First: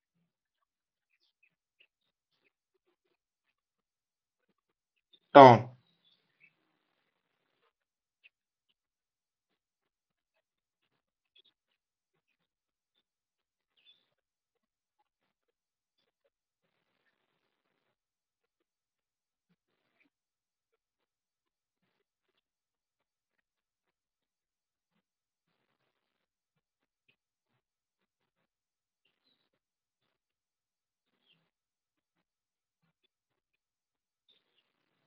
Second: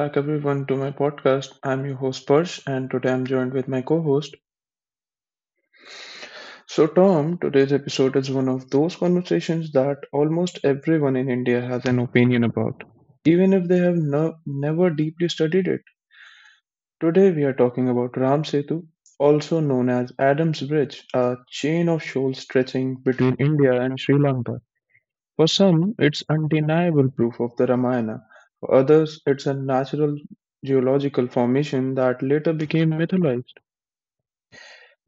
back everyone to my podcast. I'm your host Parsh, and today I'm joined with my co-host. Tom, So Tom, today's episode is one of those conversations that almost everyone in India has an opinion about, even if they have never deeply studied it. Today we are talking about Ram Setu, also known as Adam's Bridge, a chain of shoals stretching between India and Sri Lanka. For some, it's undeniable proof of the Ramayana. For others, it's a natural geological formation that later became mythologized.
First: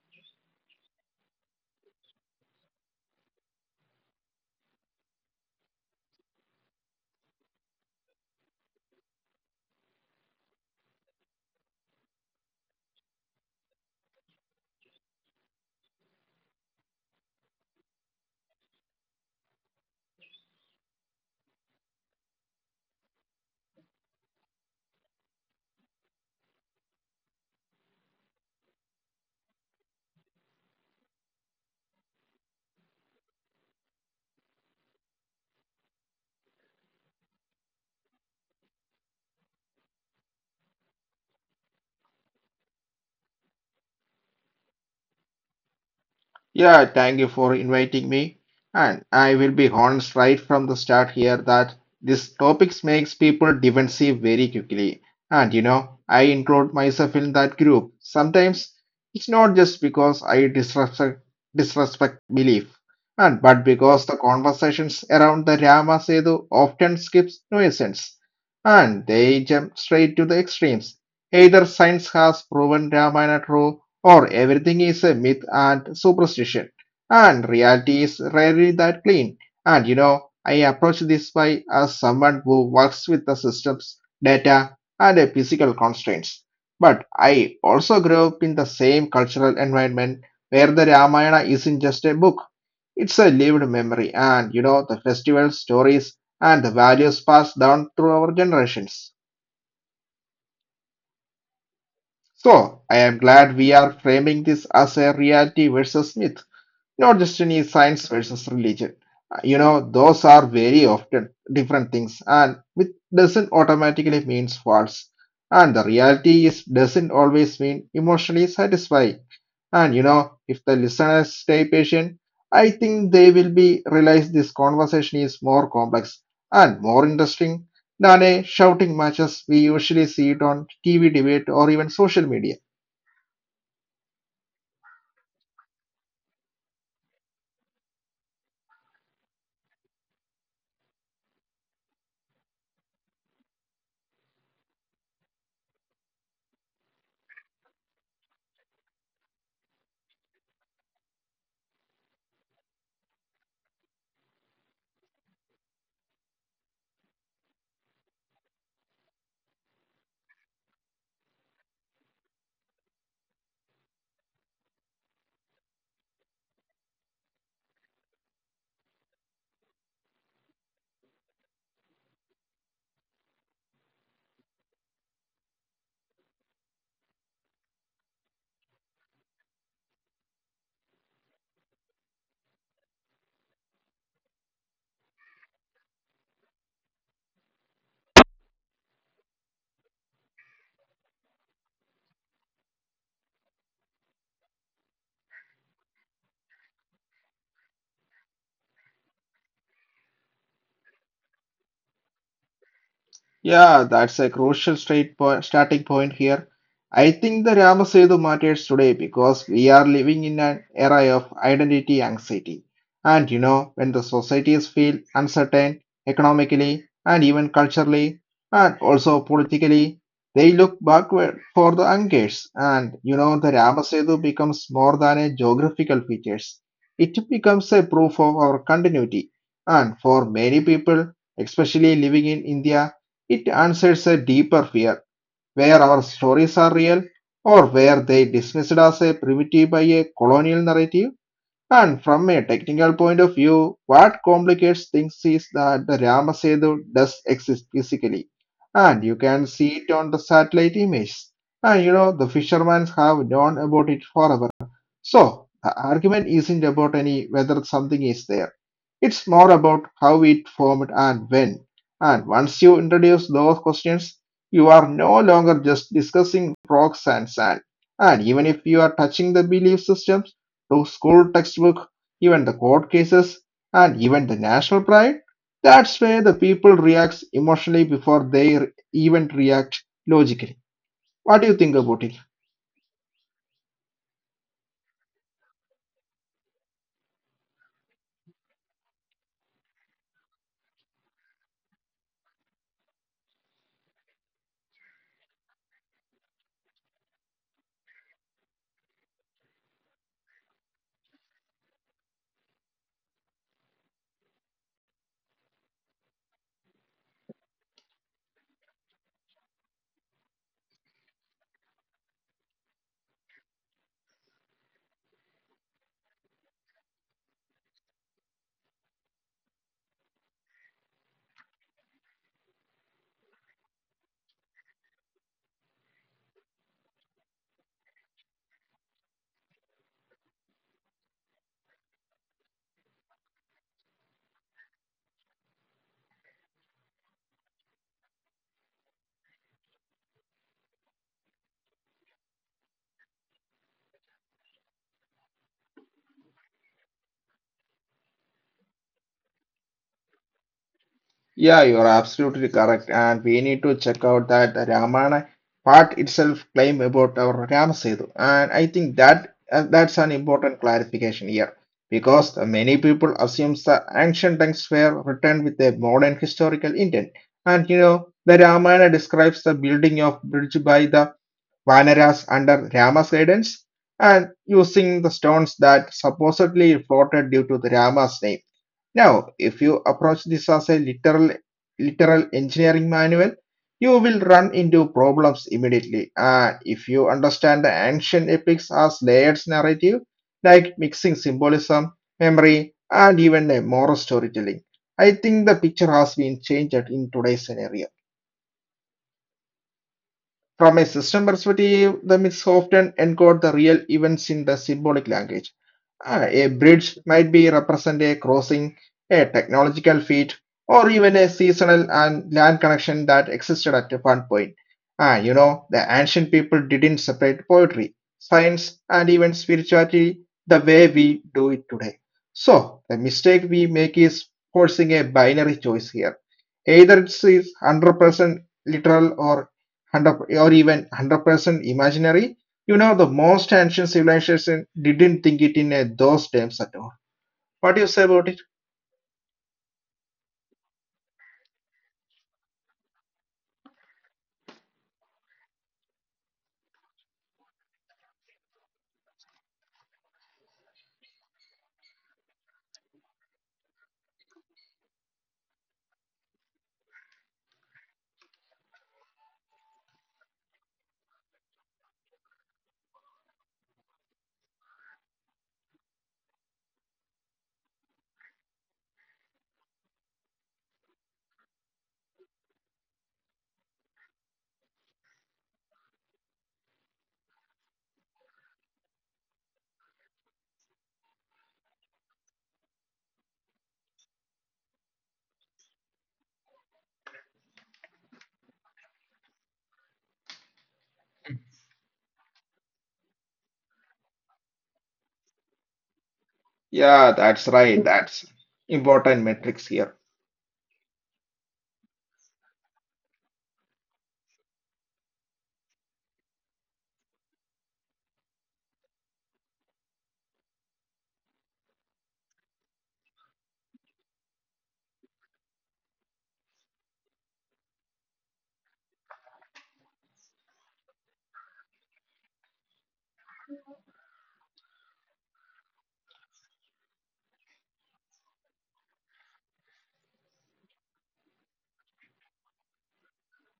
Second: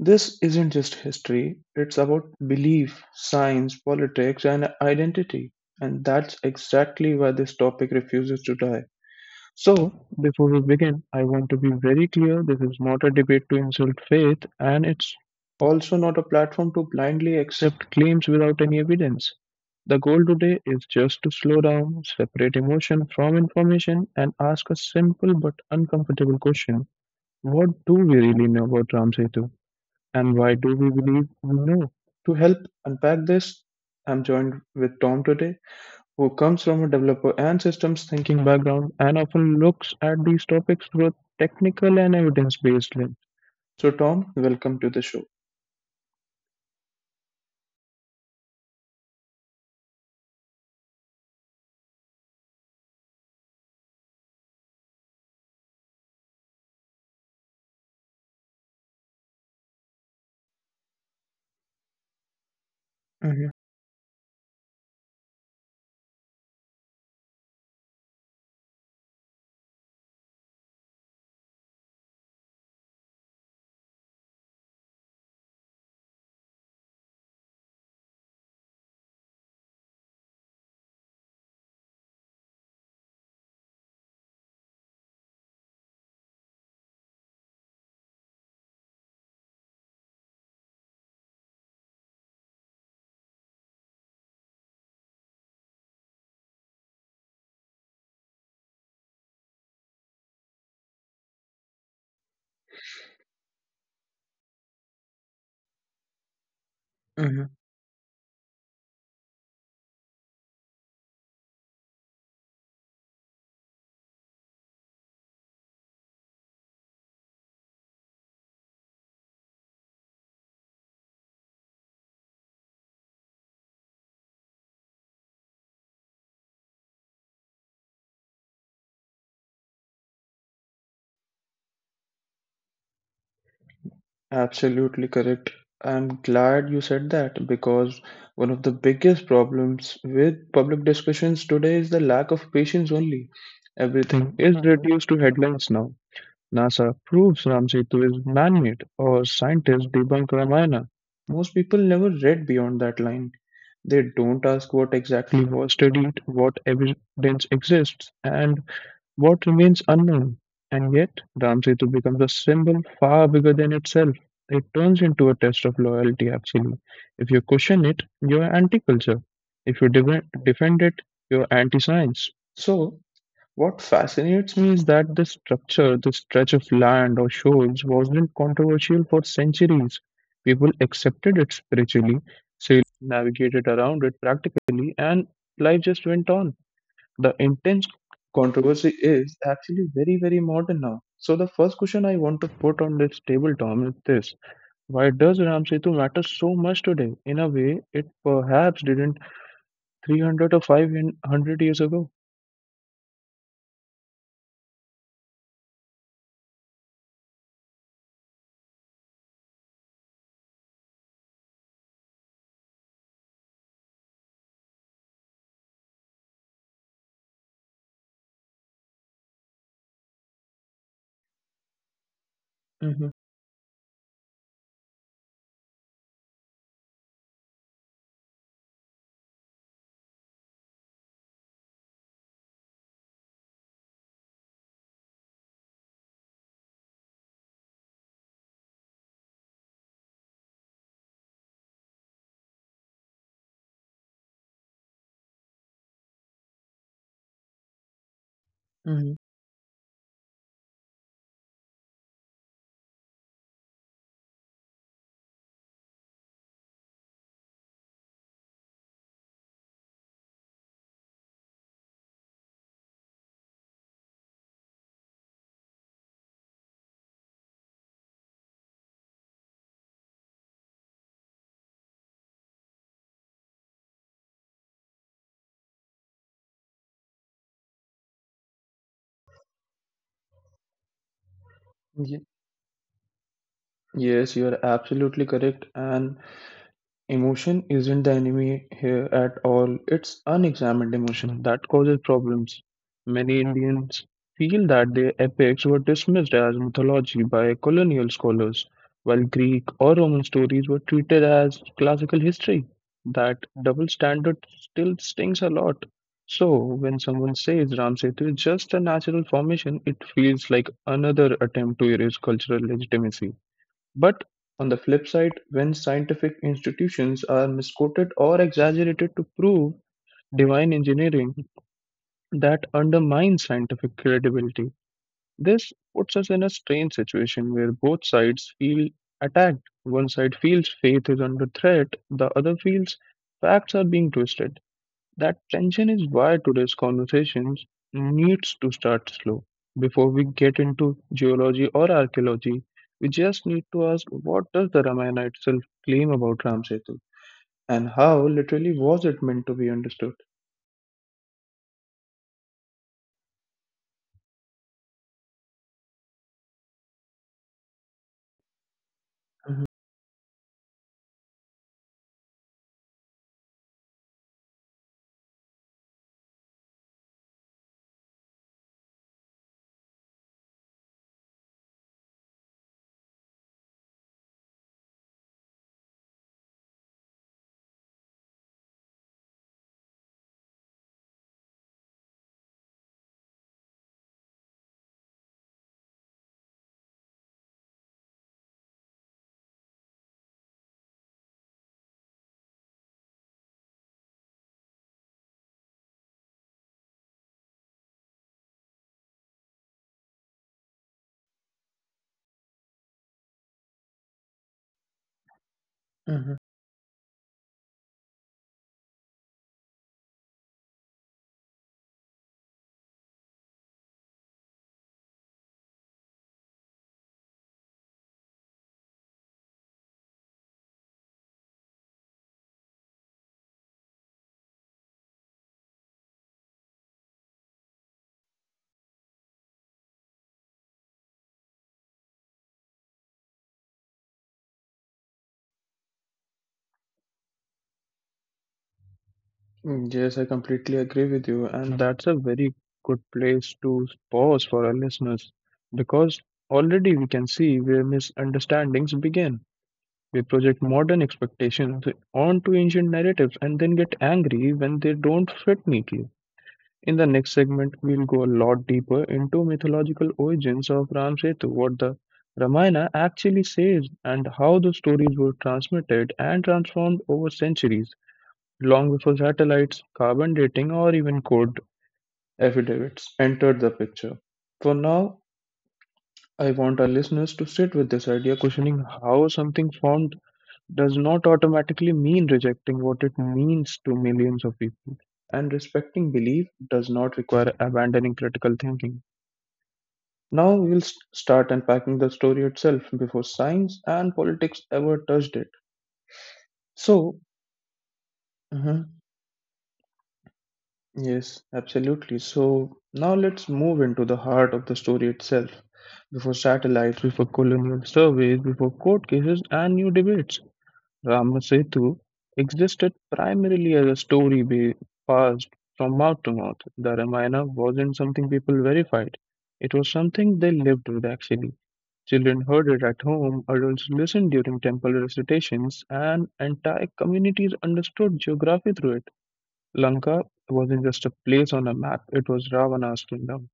This isn't just history, it's about belief, science, politics, and identity. And that's exactly why this topic refuses to die. So, before we begin, I want to be very clear, this is not a debate to insult faith, and it's also not a platform to blindly accept claims without any evidence. The goal today is just to slow down, separate emotion from information, and ask a simple but uncomfortable question: what do we really know about Ram Setu? And why do we believe we know? To help unpack this, I'm joined with Tom today, who comes from a developer and systems thinking background and often looks at these topics through a technical and evidence based lens. So, Tom, welcome to the show. yeah, thank you for inviting me. And I will be honest right from the start here that this topics makes people defensive very quickly. And I include myself in that group. Sometimes it's not just because I disrespect belief, and Mhm. but because the conversations around the Rama Sedu often skips nuisance, and they jump straight to the extremes. Either science has proven Ramayana true or everything is a myth and superstition, and reality is rarely that clean. And I approach this by as someone who works with the systems, data, and physical constraints. But I also grew up in the same cultural environment where the Ramayana isn't just a book. It's a lived memory, and the festival stories and the values passed down through our generations. So, I am glad we are framing this as a reality versus myth, not just Mhm. any science versus religion. Those are very often different things, and it doesn't automatically means false. And the reality is doesn't always mean emotionally satisfying. And if the listeners stay patient, I think they will be realize this conversation is more complex and more interesting than a shouting matches we usually see it on TV debate or even social media. Absolutely correct. I'm glad you said that because one of the biggest problems with public discussions today is the lack of patience only. Everything is reduced to headlines now. NASA proves Ram Setu is man-made, or scientists debunk Ramayana. Most people never read beyond that line. They don't ask what exactly was studied, what evidence exists, and what remains unknown? And yet, Ram Setu becomes a symbol far bigger than itself. It turns into a test of loyalty, actually. If you question it, you are anti culture. If you defend it, you are anti science. So, what fascinates me is that this structure, this stretch of land or shores, wasn't controversial for centuries. People accepted it spiritually, sailed navigated around it practically, and life just went on. The intense controversy is actually very, very modern now. So the first question I want to put on this table, Tom, is this: why does Ram Setu matter so much today in a way it perhaps didn't 300 or 500 years ago? Yeah, that's a starting point here. I think the Ramasetu matters today because we are living in an era of identity anxiety. And when the societies feel uncertain economically and even culturally and also politically, they look backward for the anchors. And Mm-hmm. The Ramasetu becomes more than a geographical features. It becomes a proof of our continuity. And for many people, especially living in India, it answers a deeper fear, where our stories are real, or where they dismissed as a primitive by a colonial narrative? And from a technical point of view, what complicates things is that the Ramasedu does exist physically, and Mm-hmm. you can see it on the satellite images. And the fishermen have known about it forever. So, the argument isn't about any whether something is there. It's more about how it formed and when. And once you introduce those questions, you are no longer just discussing rocks and sand. And even if you are touching the belief systems, the school textbook, even the court cases, and even the national pride, that's where the people react emotionally before they even react logically. What do you think about it? Ye- yes, you are absolutely correct, and emotion isn't the enemy here at all. It's unexamined emotion that causes problems. Many Indians feel that their epics were dismissed as mythology by colonial scholars, while Greek or Roman stories were treated as classical history. That double standard still stings a lot. So, when someone says Ram Setu is just a natural formation, it feels like another attempt to erase cultural legitimacy. But on the flip side, when scientific institutions are misquoted or exaggerated to prove divine engineering, that undermines scientific credibility. This puts us in a strange situation where both sides feel attacked. One side feels faith is under threat, the other feels facts are being twisted. That tension is why today's conversations needs to start slow. Before we get into geology or archaeology, we just need to ask, what does the Ramayana itself claim about Ram Setu, and how literally was it meant to be understood? Yeah, you're absolutely correct. And we need to check out that Ramana part itself claim about our Ramasetu. And I think that Mhm. that's an important clarification here because many people assume the ancient texts were written with a modern historical intent. And the Ramana describes the building of bridge by the Vanaras under Rama's guidance and using the stones that supposedly floated due to the Rama's name. Now, if you approach this as a literal engineering manual, you will run into problems immediately. And if you understand the ancient epics as layered narrative, like mixing symbolism, memory, and even a moral storytelling, I think the picture has been changed in today's scenario. From a system perspective, the myths often encode the real events in the symbolic language. Mhm. A bridge might be represent a crossing, a technological feat, or even a seasonal and land connection that existed at one point. The ancient people didn't separate poetry, science, and even spirituality the way we do it today. So, the mistake we make is forcing a binary choice here. Either it's 100% literal or 100 or even 100% imaginary. You know, the most ancient civilization didn't think it in those terms at all. What do you say about it? Mm, yes, I completely agree with you, and that's a very good place to pause for our listeners because already we can see where misunderstandings begin. We project modern expectations onto ancient narratives and then get angry when they don't fit neatly. In the next segment, we'll go a lot deeper into mythological origins of Ram Setu, what the Ramayana actually says, and how the stories were transmitted and transformed over centuries, long before satellites, carbon dating, or even code affidavits entered the picture. For now, I want our listeners to sit with this idea: questioning how something formed does not automatically mean rejecting what it means to millions of people. And respecting belief does not require abandoning critical thinking. Now we'll start unpacking the story itself before science and politics ever touched it. Yeah, So, that's right. That's mhm, important metrics here. yes, absolutely. So, now let's move into the heart of the story itself. Before satellites, before colonial surveys, before court cases, and new debates. Ramasetu existed primarily as a story be passed from mouth to mouth. The Ramayana wasn't something people verified, it was something they lived with actually. Children heard it at home, adults listened during temple recitations, and entire communities understood geography through it. Lanka wasn't just a place on a map, it was Ravana's kingdom.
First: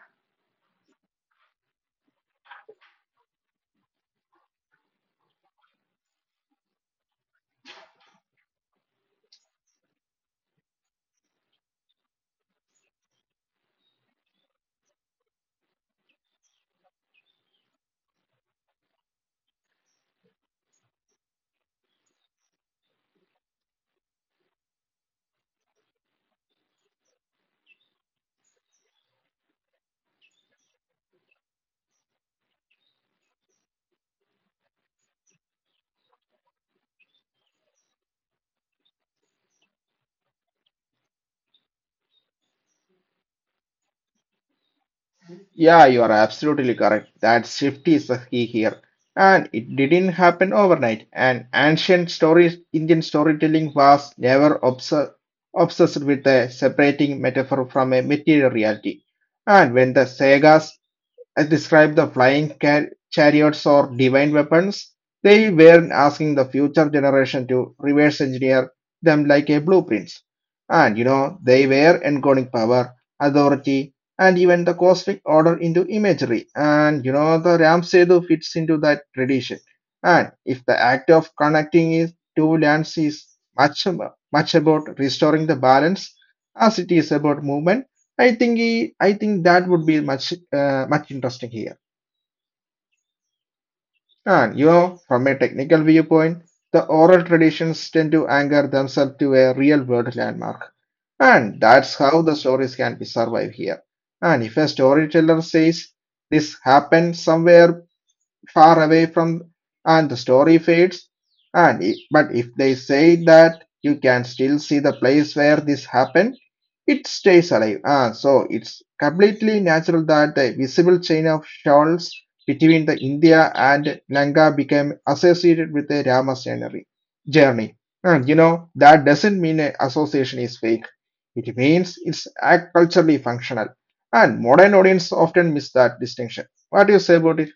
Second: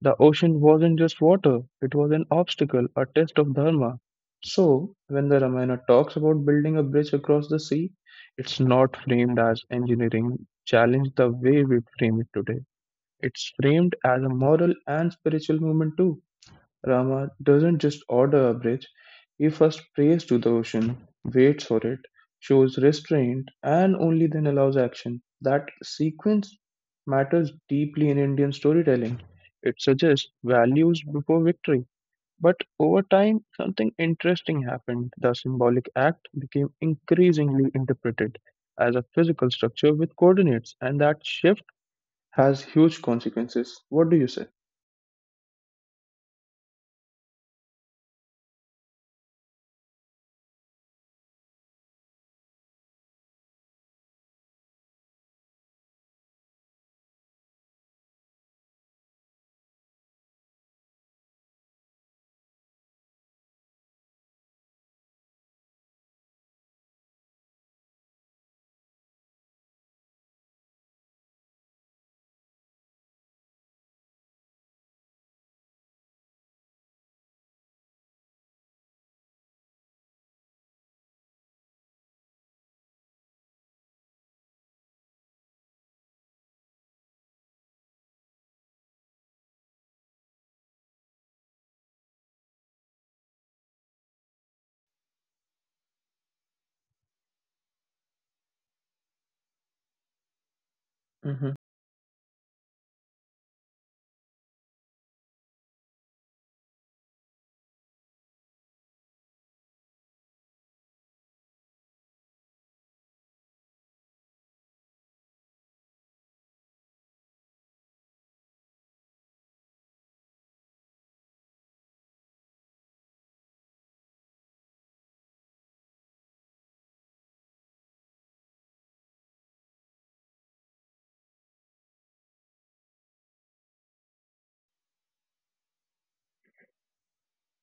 The ocean wasn't just water, it was an obstacle, a test of dharma. So, when the Ramayana talks about building a bridge across the sea, it's not framed as engineering challenge the way we frame it today. It's framed as a moral and spiritual movement too. Rama doesn't just order a bridge, he first prays to the ocean, waits for it, shows restraint, and only then allows action. That sequence matters deeply in Indian storytelling. It suggests values before victory. But over time, something interesting happened. The symbolic act became increasingly interpreted as a physical structure with coordinates, and that shift has huge consequences. What do you say? Yeah, you are absolutely correct. That shift is the key here. And it didn't happen overnight. And ancient stories, Indian storytelling was never obsessed with separating metaphor from a material reality. And when the sagas describe the chariots or divine weapons, they were asking the future generation to reverse engineer them like a blueprints. And they were encoding power, authority, and even the cosmic order into imagery. And the Ram Setu fits into that tradition. And if the act of connecting is two lands is much much about restoring the balance as it is about movement, I think that would be much much interesting here. And from a technical viewpoint, the oral traditions tend to anchor themselves to a real world landmark, and that's how the stories can be survived here. And if a storyteller says this happened somewhere far away from and the story fades and but if they say that you can still see the place where this happened, it stays alive. So it's completely natural that the visible chain of shawls between the India and Lanka became associated with the Rama's journey. And that doesn't mean an association is fake. It means culturally functional, and modern audience often miss that distinction. What do you say about it?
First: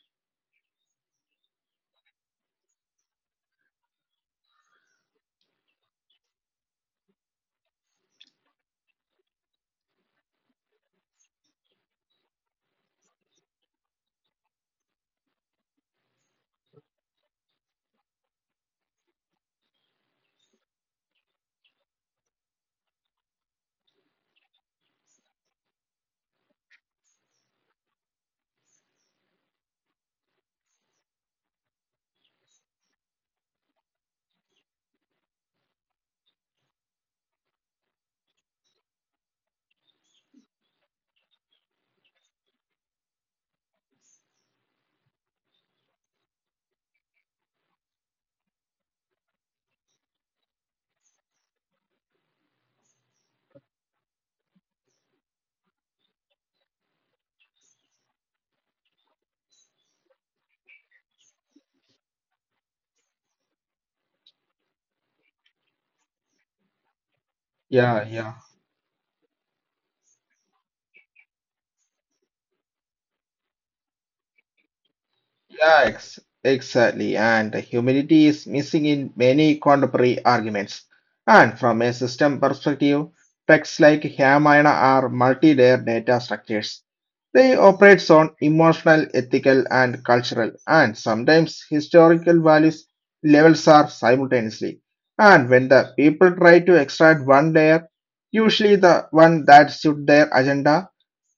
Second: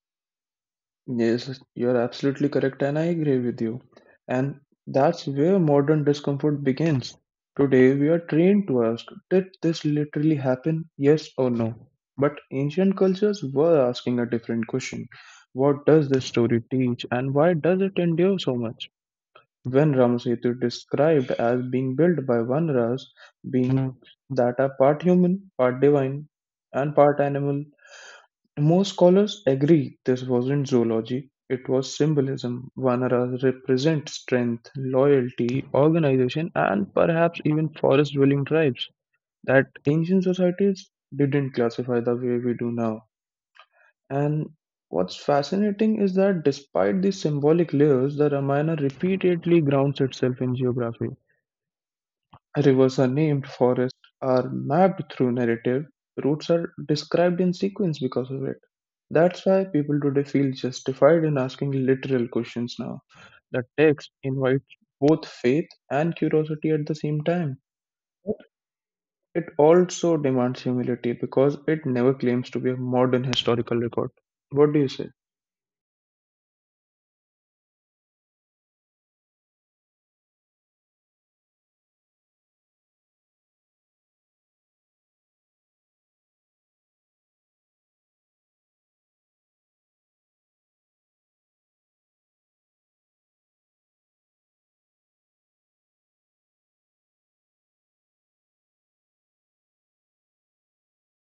Yes, you're absolutely correct, and I agree with you. And that's where modern discomfort begins. Today, we are trained to ask, did this literally happen? Yes or no? But ancient cultures were asking a different question: what does this story teach, and why does it endure so much? When Ramasetu is described as being built by Vanaras, being that are part human, part divine, and part animal, most scholars agree this wasn't zoology, it was symbolism. Vanaras represent strength, loyalty, organization, and perhaps even forest dwelling tribes that ancient societies didn't classify the way we do now. And what's fascinating is that despite these symbolic layers, the Ramayana repeatedly grounds itself in geography. Rivers are named, forests are mapped through narrative, routes are described in sequence because of it. That's why people today feel justified in asking literal questions now. The text invites both faith and curiosity at the same time. Yeah, yeah. But it also demands humility because it never claims to be a modern historical record. What do you say? Exactly. And humility is missing in many contemporary arguments. And from a system perspective, texts like Ramayana are multi-layer data structures. They operate on emotional, ethical, and cultural, and sometimes historical values levels are simultaneously. And when the people try to extract one layer, usually the one that suits their agenda,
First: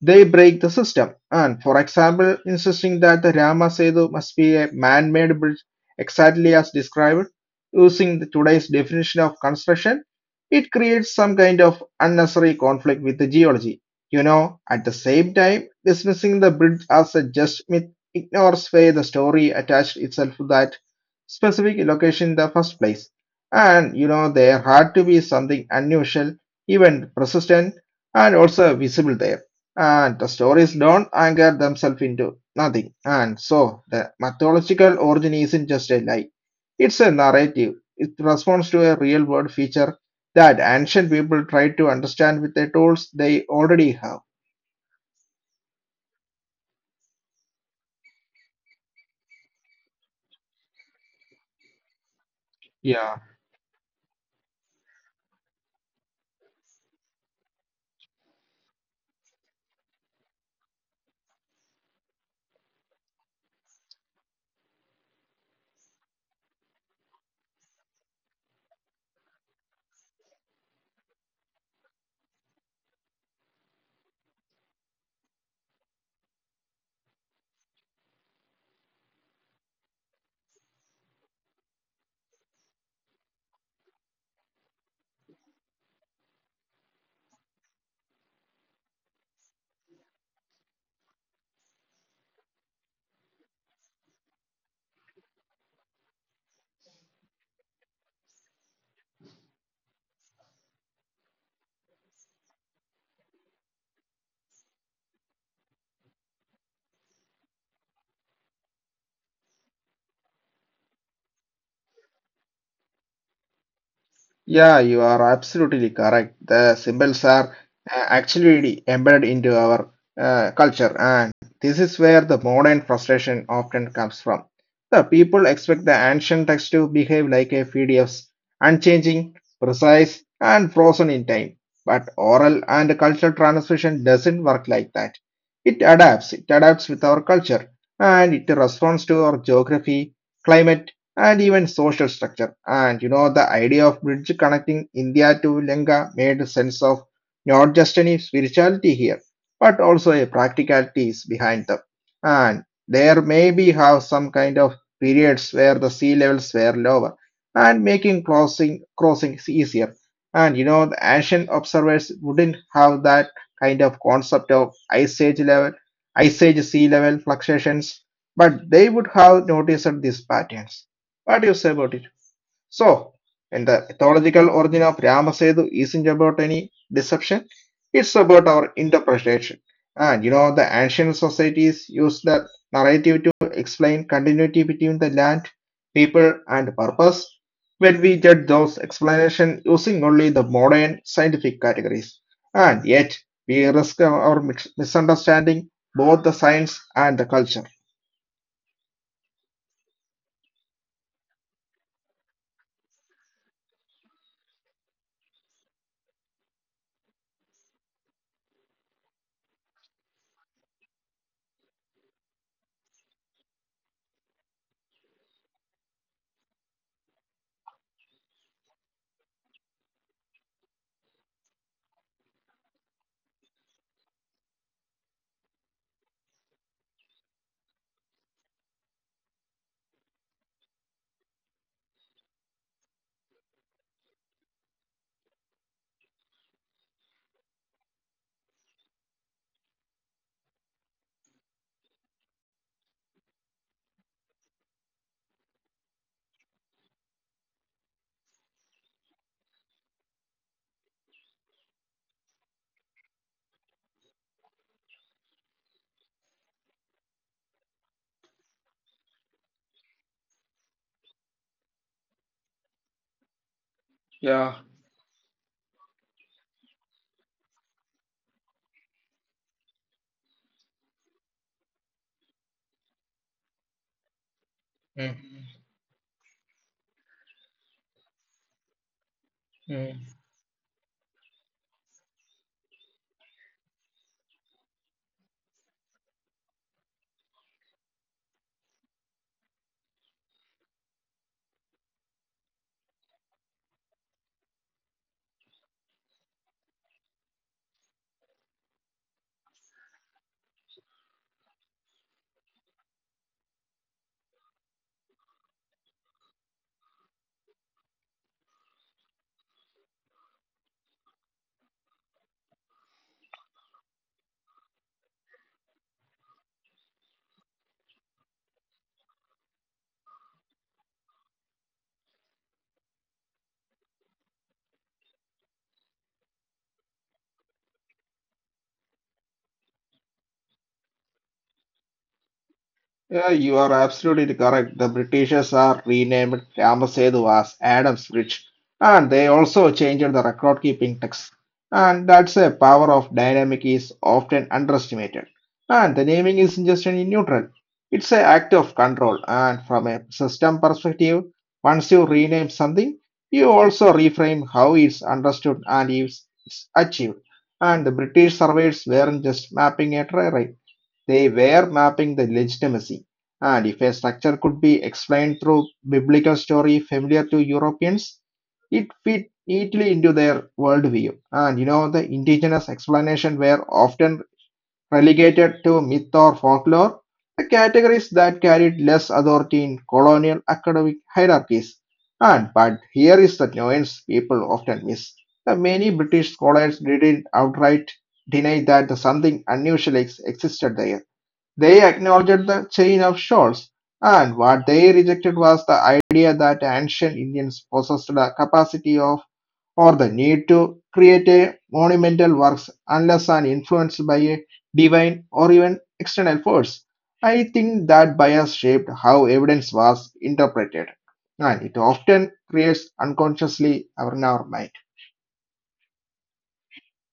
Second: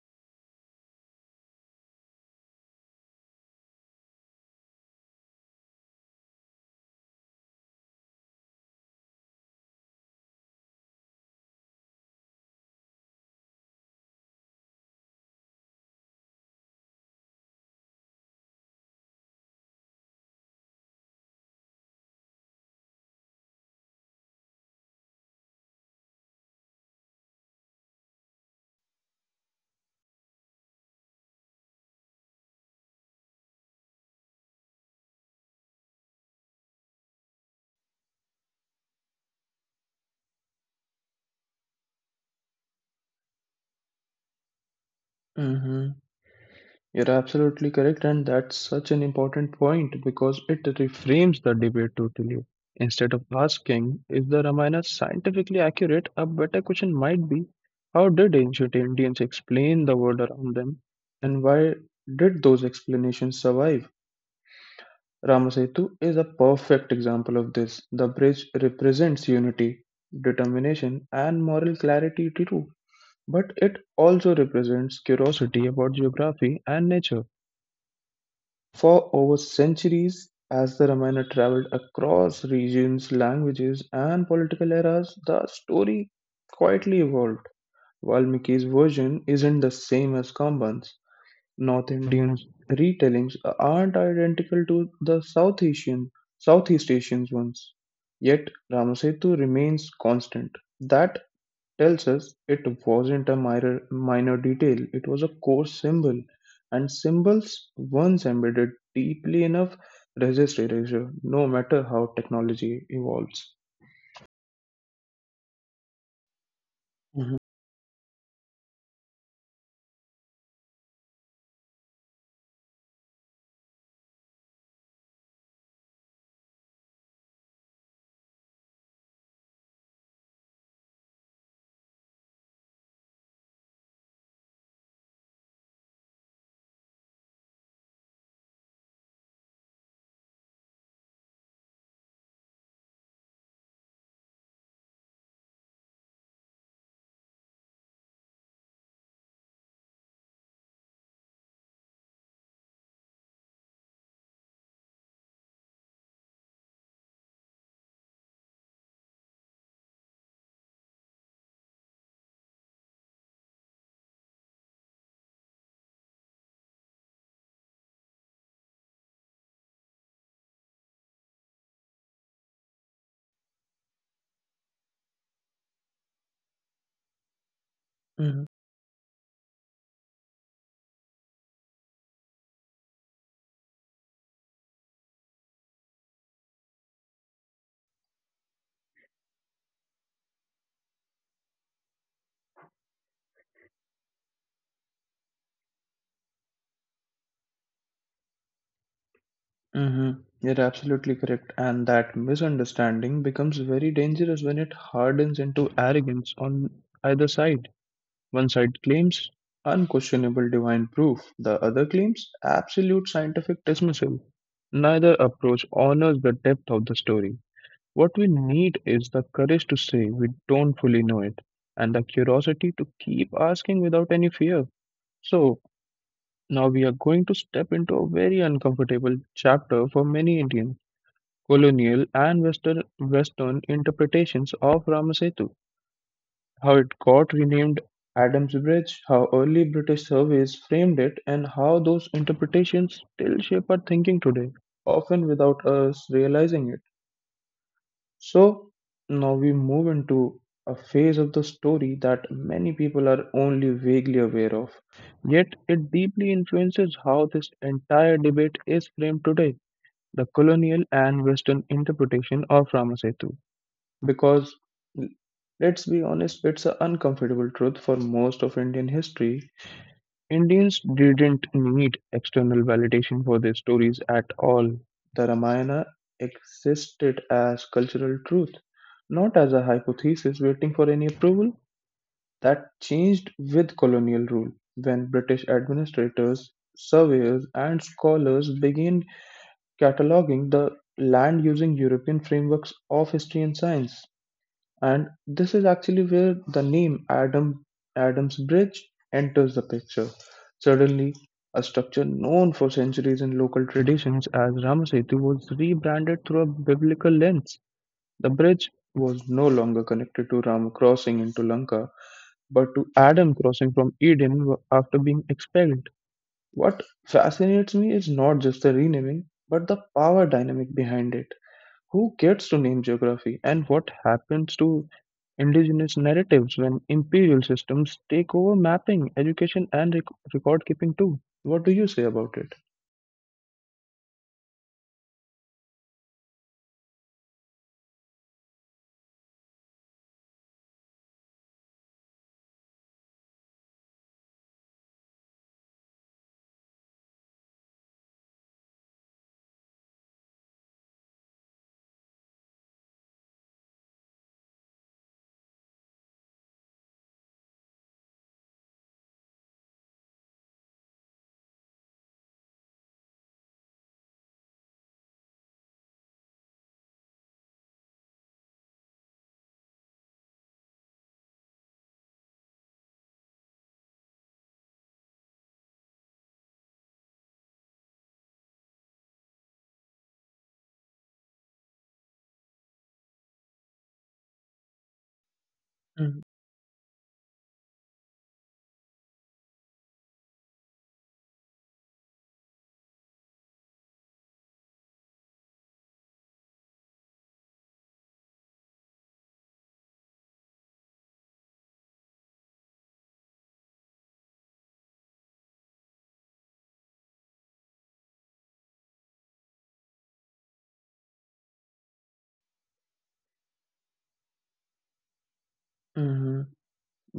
they break the system, and, for example, insisting that the Rama Setu must be a man-made bridge exactly as described, using the today's definition of construction, it creates some kind of unnecessary conflict with the geology. You know, at the same time, dismissing the bridge as a just myth ignores where the story attached itself to that specific location in the first place. And, you know, there had to be something unusual, even persistent, and also visible there. And the stories don't anchor themselves into nothing. And so the mythological origin isn't just a lie. It's a narrative. It responds to a real world feature that ancient people tried to understand with the tools they already have. hmm You're absolutely correct, and that's such an important point because it reframes the debate totally. Instead Yeah. of asking, is the Ramayana scientifically accurate, a better question might be, how did ancient Indians explain the world around them, and why did those explanations survive? Ramasetu is a perfect example of this. The bridge represents unity, determination, and moral clarity too, but it also represents curiosity about geography and nature. For over centuries, as the Ramayana traveled across regions, languages, and political eras, the story quietly evolved. Valmiki's version isn't the same as Kamban's. North Indian retellings aren't identical to the South Asian, Southeast Asian ones. Yet Ramasetu remains constant. That tells us it wasn't a minor, minor detail, it was a core symbol. And symbols, once embedded deeply enough, resist erasure, no matter how technology evolves. Yeah, you are absolutely correct. The Mhm. symbols are actually embedded into our culture, and this is where the modern frustration often comes from. The people expect the ancient text to behave like a PDFs, unchanging, precise, and frozen in time. But oral and cultural transmission doesn't work like that. It adapts. It adapts with our culture, and it responds to our geography, climate, and even social structure. And the idea of bridge connecting India to Lanka made sense of not just any spirituality here, but also a practicalities behind them. And there maybe have some kind of periods where the sea levels were lower and making crossings easier. And the ancient observers wouldn't have that kind of concept of ice age level, ice age sea level fluctuations, but they would have noticed these patterns. What do you say about it? So, when the mythological origin of Ramasetu isn't about any deception, it's Mhm. about our interpretation. And the ancient societies used that narrative to explain continuity between the land, people, and purpose. When we judge those explanations using only the modern scientific categories, and yet we risk our misunderstanding both the science and the culture. Mm-hmm. You're absolutely correct. And that misunderstanding becomes very dangerous when it hardens into arrogance on either side. One side claims unquestionable divine proof, the other claims absolute scientific dismissal. Neither approach honors the depth of the story. What we need is the courage to say we don't fully know it, and the curiosity to keep asking without any fear. So, now we are going to step into a very uncomfortable chapter for many Indians: colonial and Western interpretations of Ramasetu, how it got renamed Adam's Bridge, how early British surveys framed it, and how those interpretations still shape our thinking today, often without us realizing it. So, now we move into a phase of the story that many people are only vaguely aware of, yet it deeply influences how this entire debate is framed today: the colonial and Western interpretation of Ramasetu. Because, Yeah. let's be honest, it's an uncomfortable truth. For most of Indian history, Indians didn't need external validation for their stories at all. The Mhm. Ramayana existed as cultural truth, not as a hypothesis waiting for any approval. That changed with colonial rule when British administrators, surveyors, and scholars began cataloging the land using European frameworks of history and science. And this is actually where the name Adams Bridge enters the picture. Suddenly, a structure known for centuries in local traditions as Ramasetu was rebranded through a biblical lens. The bridge was no longer connected to Ram crossing into Lanka, but to Adam crossing from Eden after being expelled. What fascinates me is not just the renaming, but the power dynamic behind it. Who gets to name geography, and what happens to Indigenous narratives when imperial systems take over mapping, education, and record keeping too? What do you say about it? Yeah, you are absolutely correct. The Britishers are renamed Ramasetu as Adam's Bridge, and they also changed the record keeping text. And that's a power of dynamic is often underestimated. And the naming is just in neutral. It's an act of control. And from a system perspective, once you rename something, you also reframe how it's understood and is it's achieved. And the British surveys weren't just mapping a terrain. They were mapping the legitimacy, and if a structure could be explained through biblical story familiar to Europeans, it fit neatly into their worldview. And the indigenous explanation were often relegated to myth or folklore, the categories that carried less authority in colonial academic hierarchies. And but here is the nuance people often miss. The many British scholars didn't outright deny that something unusual existed there. They acknowledged the chain of shores, and what they rejected was the idea that ancient Indians possessed the capacity of or the need to create a monumental works unless and influenced by a divine or even external force. I think that bias shaped how evidence was interpreted, and it often creates unconsciously in our mind. Mm-hmm.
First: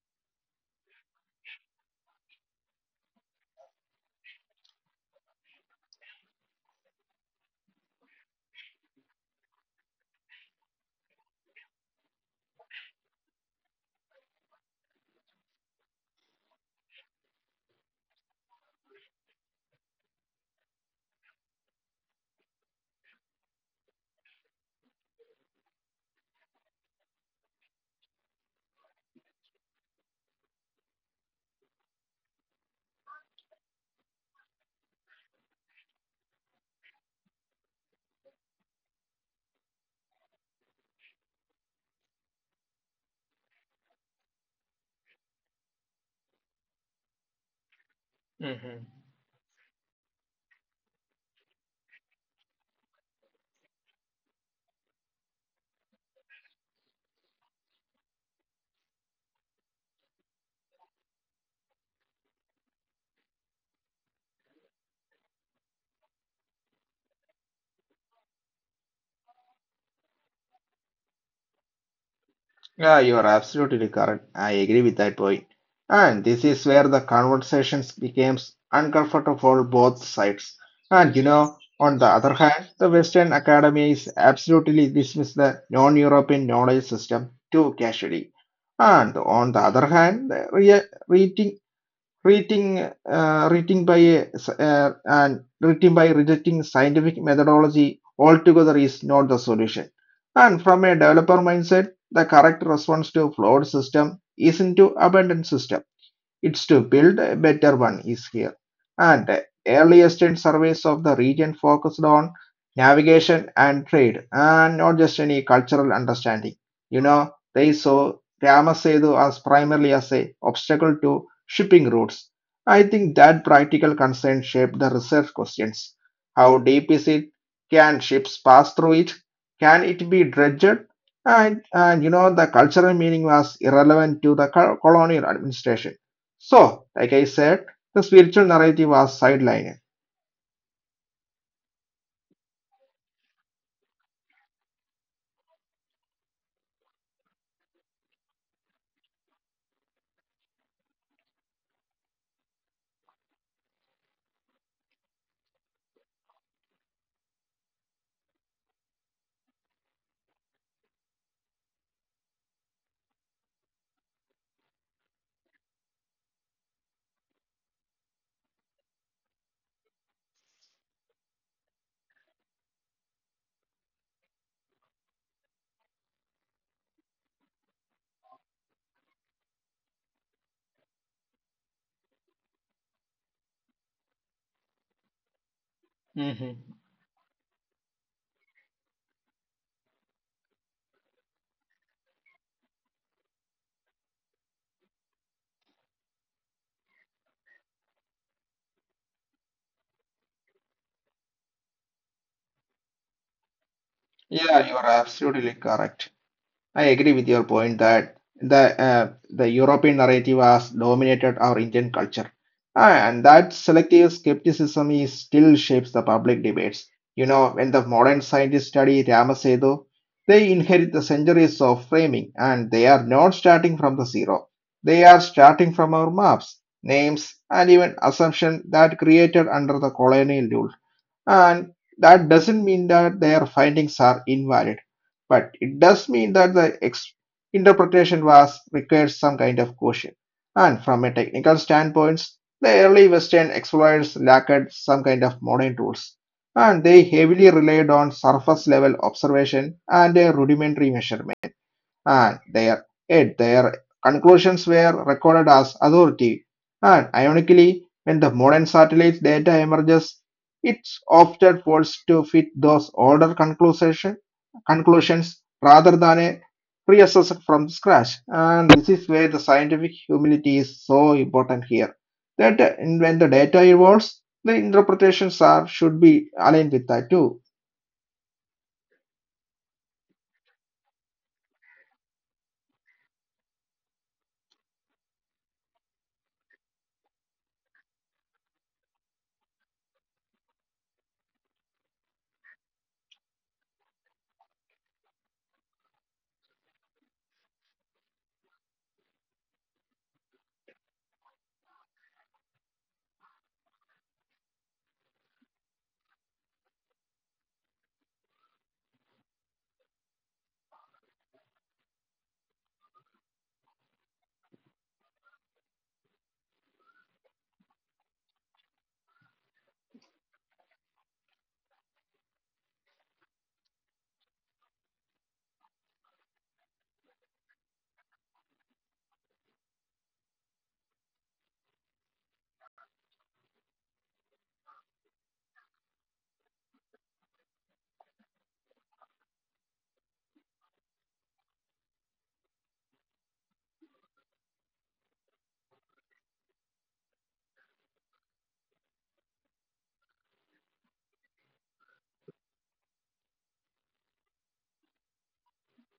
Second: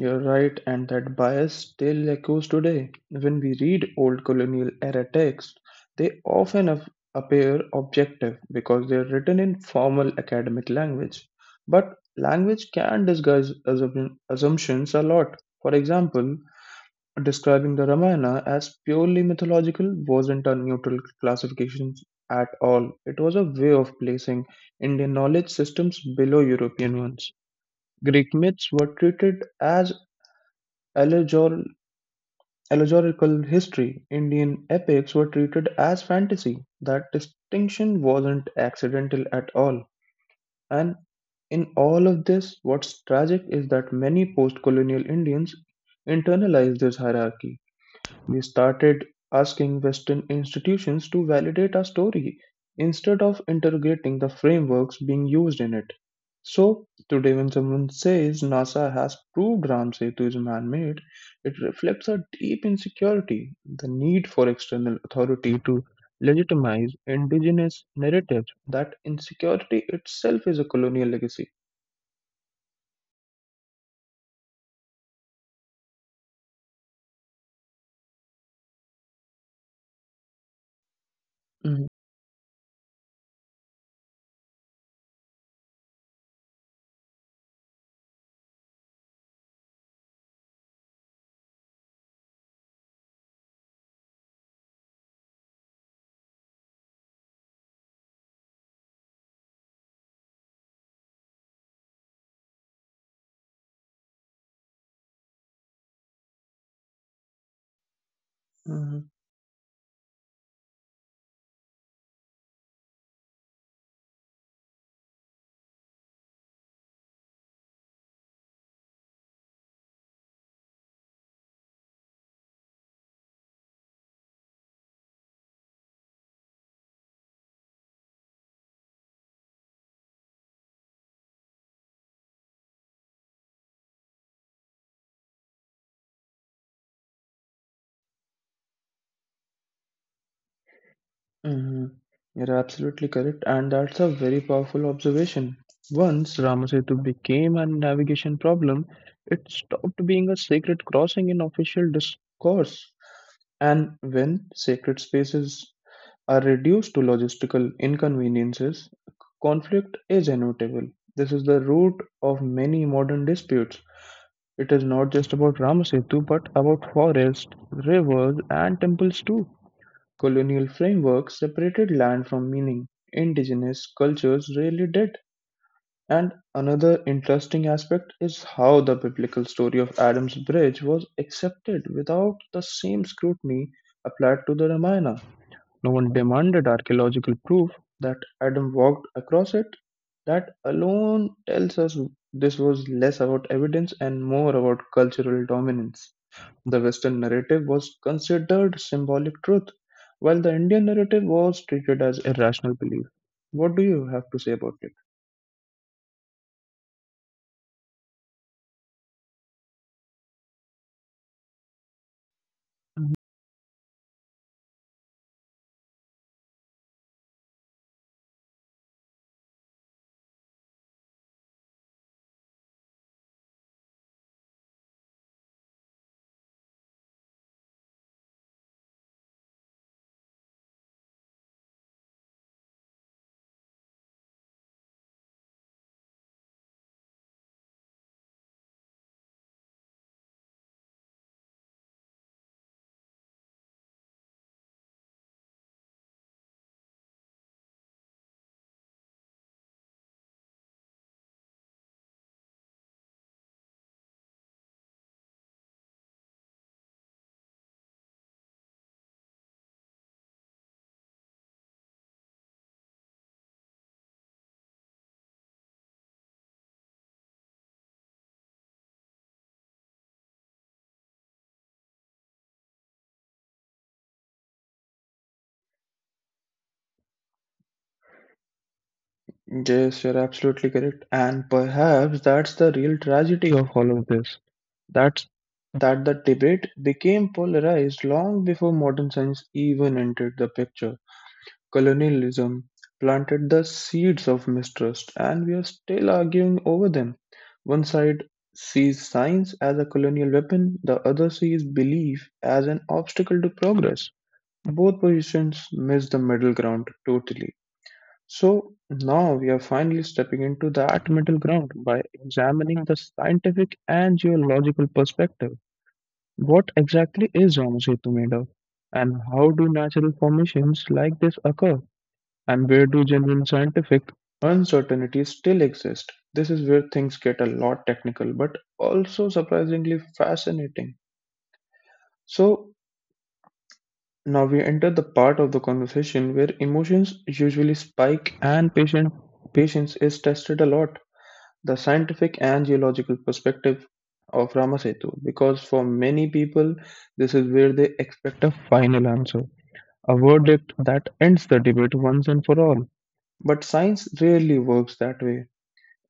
You're right, and that bias still echoes today. When we read old colonial era texts, they often appear objective because they're written in formal academic language. But language can disguise assumptions a lot. For example, describing the Ramayana as purely mythological wasn't a neutral classification at all. It was a way of placing Indian knowledge systems below European ones. Greek myths were treated as allegor- allegorical history, Indian epics were treated as fantasy. That distinction wasn't accidental at all. And in all of this, what's tragic is that many post colonial Indians internalized this hierarchy. We started asking Western institutions to validate our story instead of interrogating the frameworks being used in it. So, today, when someone says NASA has proved Ram Setu is man made, it reflects a deep insecurity, the need for external authority to legitimize indigenous narratives. That insecurity itself is a colonial legacy. Yeah, you are absolutely correct. I agree with that point. And this is where the conversations becomes uncomfortable for both sides. And Mhm. on the other hand, the Western Academy is absolutely dismiss the non-European knowledge system too casually. And on the other hand, the re- Rating rating by a s- and rating by rejecting scientific methodology altogether is not the solution. And from a developer mindset, the correct response to flawed system isn't to abandon system, it's to build a better one is here. Mhm. And early extent surveys of the region focused on navigation and trade and not just any cultural understanding. You know, they saw Ramasedu as primarily as a obstacle to shipping routes. I think that practical concern shaped the research questions. How deep is it? Can ships pass through it? Can it be dredged? And you know, the cultural meaning was irrelevant to the colonial administration, so, like I said, the spiritual narrative was sidelined. Hmm. You're absolutely correct, and that's a very powerful observation. Once Ramasetu became a navigation problem, it stopped being a sacred crossing in official discourse. And when sacred spaces are reduced to logistical inconveniences, conflict is inevitable. This is the root of many modern disputes. It is not just about Ramasetu, but about forests, rivers, and temples too. Colonial frameworks separated land from meaning; indigenous cultures really did. And another interesting aspect is how the biblical story of Adam's bridge was accepted without the same scrutiny applied to the Ramayana. No one demanded Hmm. archaeological proof that Adam walked across it. That alone tells us this was less about evidence and more about cultural dominance. The Western narrative was considered symbolic truth, while the Indian narrative was treated as irrational belief. What do you have to say Yeah, about you are it? absolutely correct. I agree with your point that the European narrative has dominated our Indian culture, and that selective skepticism is still shapes the public debates. You know, when the modern scientists study Ramasetu, they inherit the centuries of framing, and they are not starting from the zero. They are starting from our maps, names, and even assumption that created under the colonial rule. And that doesn't mean that their findings are invalid, but it does mean that interpretation was requires some kind of caution. And from a technical standpoint, the early Western explorers lacked some kind of modern tools, and they heavily relied on surface level observation and a rudimentary measurement and their conclusions were recorded as authority. And ironically, when the modern satellite data emerges, it's often forced to fit those conclusions rather than a reassess from scratch. And this is where the scientific humility is so important here. That When the data evolves, the interpretations are should be aligned with that too. Yes, you're absolutely correct. And perhaps that's the real tragedy of all of this. That's that the debate became polarized long before modern science even entered the picture. Colonialism planted the seeds of mistrust, and we are still arguing over them. One side sees science as a colonial weapon, the other sees belief as an obstacle to progress. Both positions miss the middle ground totally. So now we are finally stepping into that middle ground by examining the scientific and geological perspective. What exactly is Homo Setu made of, and how do natural formations like this occur? And where do genuine scientific uncertainties still exist? This is where things get a lot technical but also surprisingly fascinating. So, now we enter the part of the conversation where emotions usually spike and patience is tested a lot. The scientific and geological perspective of Ramasetu, because for many people, this is where they expect a final answer, a verdict that ends the debate once and for all. But science rarely works that way.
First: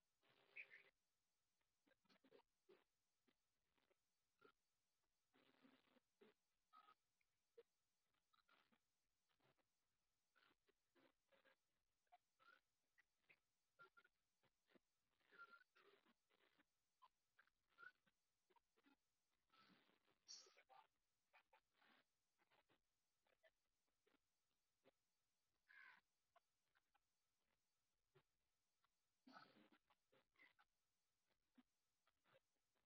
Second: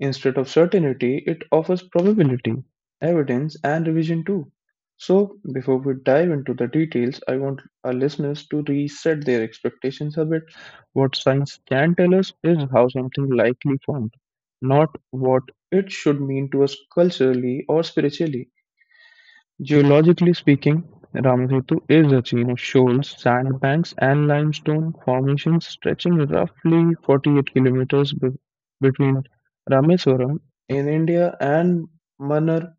Instead of certainty, it offers probability, evidence, and revision too. So, before we dive into the details, I want our listeners to reset their expectations a bit. What science can tell us is how something likely formed, not what it should mean to us culturally or spiritually. Geologically speaking, Ramsetu is a chain of shoals, sandbanks, and limestone formations stretching roughly 48 kilometers between Rameswaram in India and Mannar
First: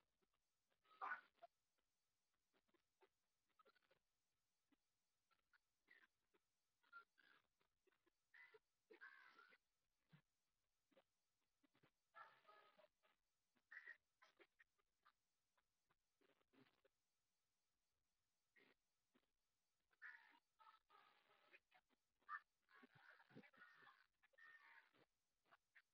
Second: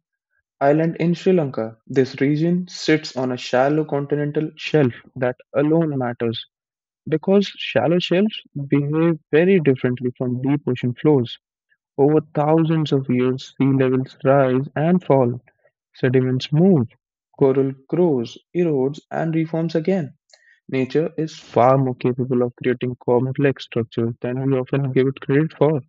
Island in Sri Lanka. This region sits on a shallow continental shelf, that alone matters because shallow shelves behave very differently from deep ocean floors. Over thousands of years, sea levels rise and fall, sediments move, coral grows, erodes, and reforms again. Nature is far more capable of creating complex structures than we often give it credit for.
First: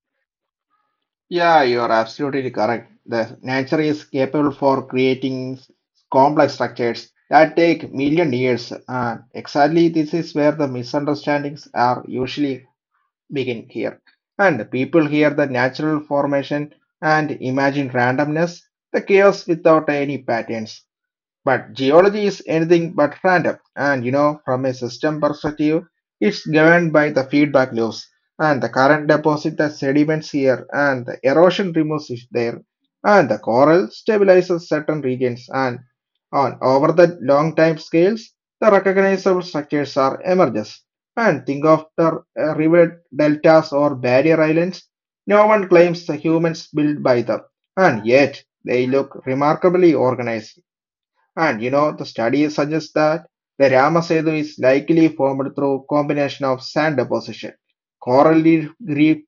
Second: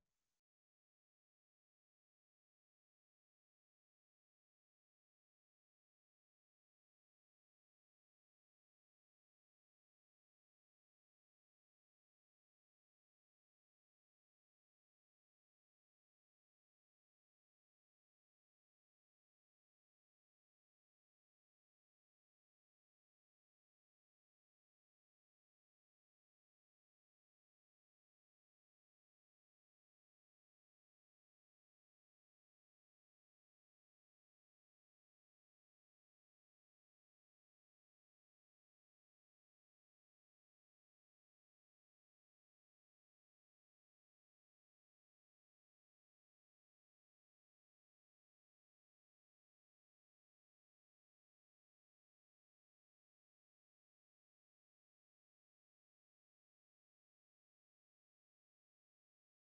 Yeah, you're absolutely correct. The nature is capable for creating complex structures that take million years. And exactly this is where the misunderstandings are usually begin here. And people hear the natural formation and imagine randomness, the chaos without any patterns. But geology is anything but random, and you know, from a system perspective, it's governed by the feedback loops and the current deposit the sediments here, and the erosion removes it there, and the coral stabilizes certain regions. And on over the long time scales, the recognizable structures are emerges. And think of the river deltas or barrier islands. No one claims the humans built by them, and yet they look remarkably organized, and you know, the study suggests that the Ramasetu is likely formed through combination of sand deposition, coral reef, reef-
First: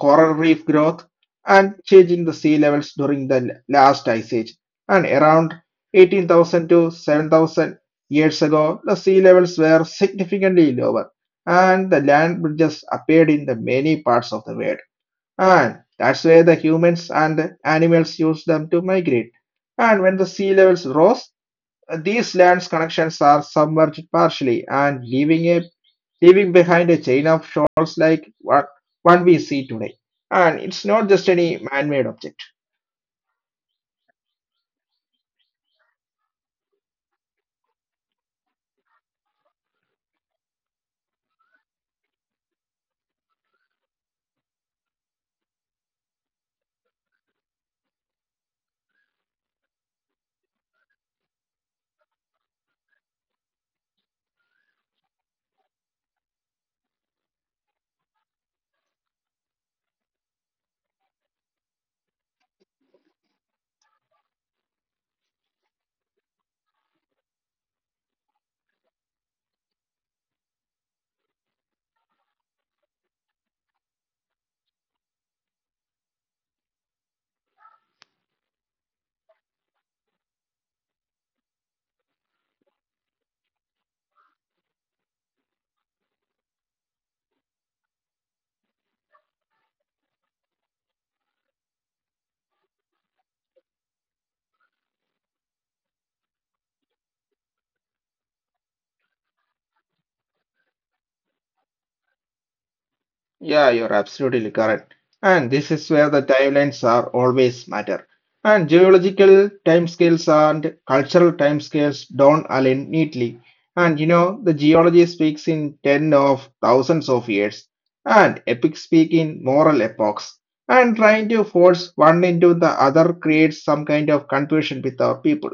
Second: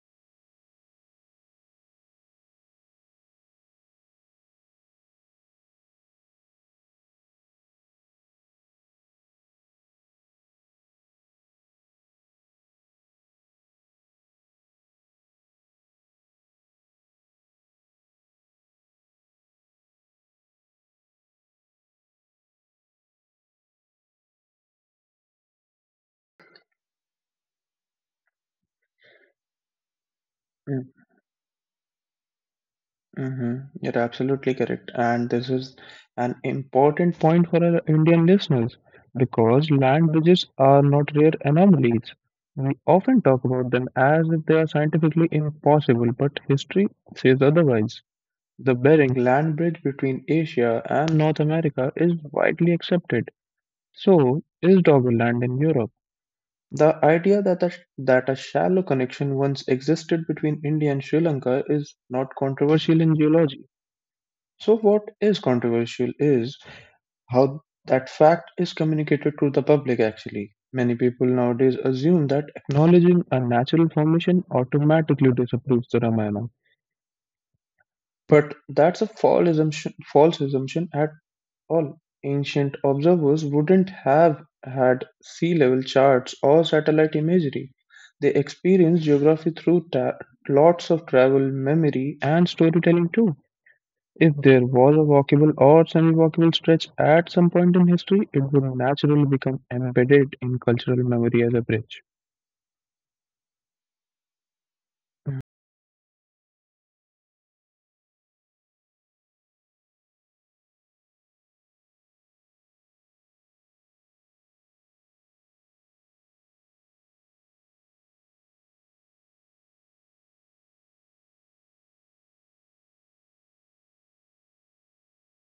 coral reef growth, and change in the sea levels during the last ice age. And around 18,000 to 7,000 years ago, the sea levels were significantly lower, and the land bridges appeared in the many parts of the world. And that's where the humans and animals used them to migrate. And when the sea levels rose, these lands connections are submerged partially and leaving behind a chain of shoals like what one we see today. And it's not just any man-made object. Mm-hmm. You're absolutely correct. And this is an important point for our Indian listeners because land bridges are not rare anomalies. We often talk about them as if they are scientifically impossible, but history says otherwise. The Bering land bridge between Asia and North America is widely accepted. So is Doggerland in Europe. The idea that a shallow connection once existed between India and Sri Lanka is not controversial in geology. So what is controversial is how that fact is communicated to the public actually. Many people nowadays assume that acknowledging a natural formation automatically disapproves the Ramayana. But that's a false assumption at all. Ancient observers wouldn't have had sea level charts or satellite imagery. They experienced geography through lots of travel, memory, and storytelling too. If there was a walkable or semi walkable stretch at some point in history, it would naturally become embedded in cultural memory as a bridge. Yeah, you're absolutely correct. And this is where the timelines are always matter. And geological timescales and cultural timescales don't align neatly. And you know, the geology speaks in ten of thousands of years, and epics speak in moral epochs. And trying to force one into the other creates some kind of confusion with our people.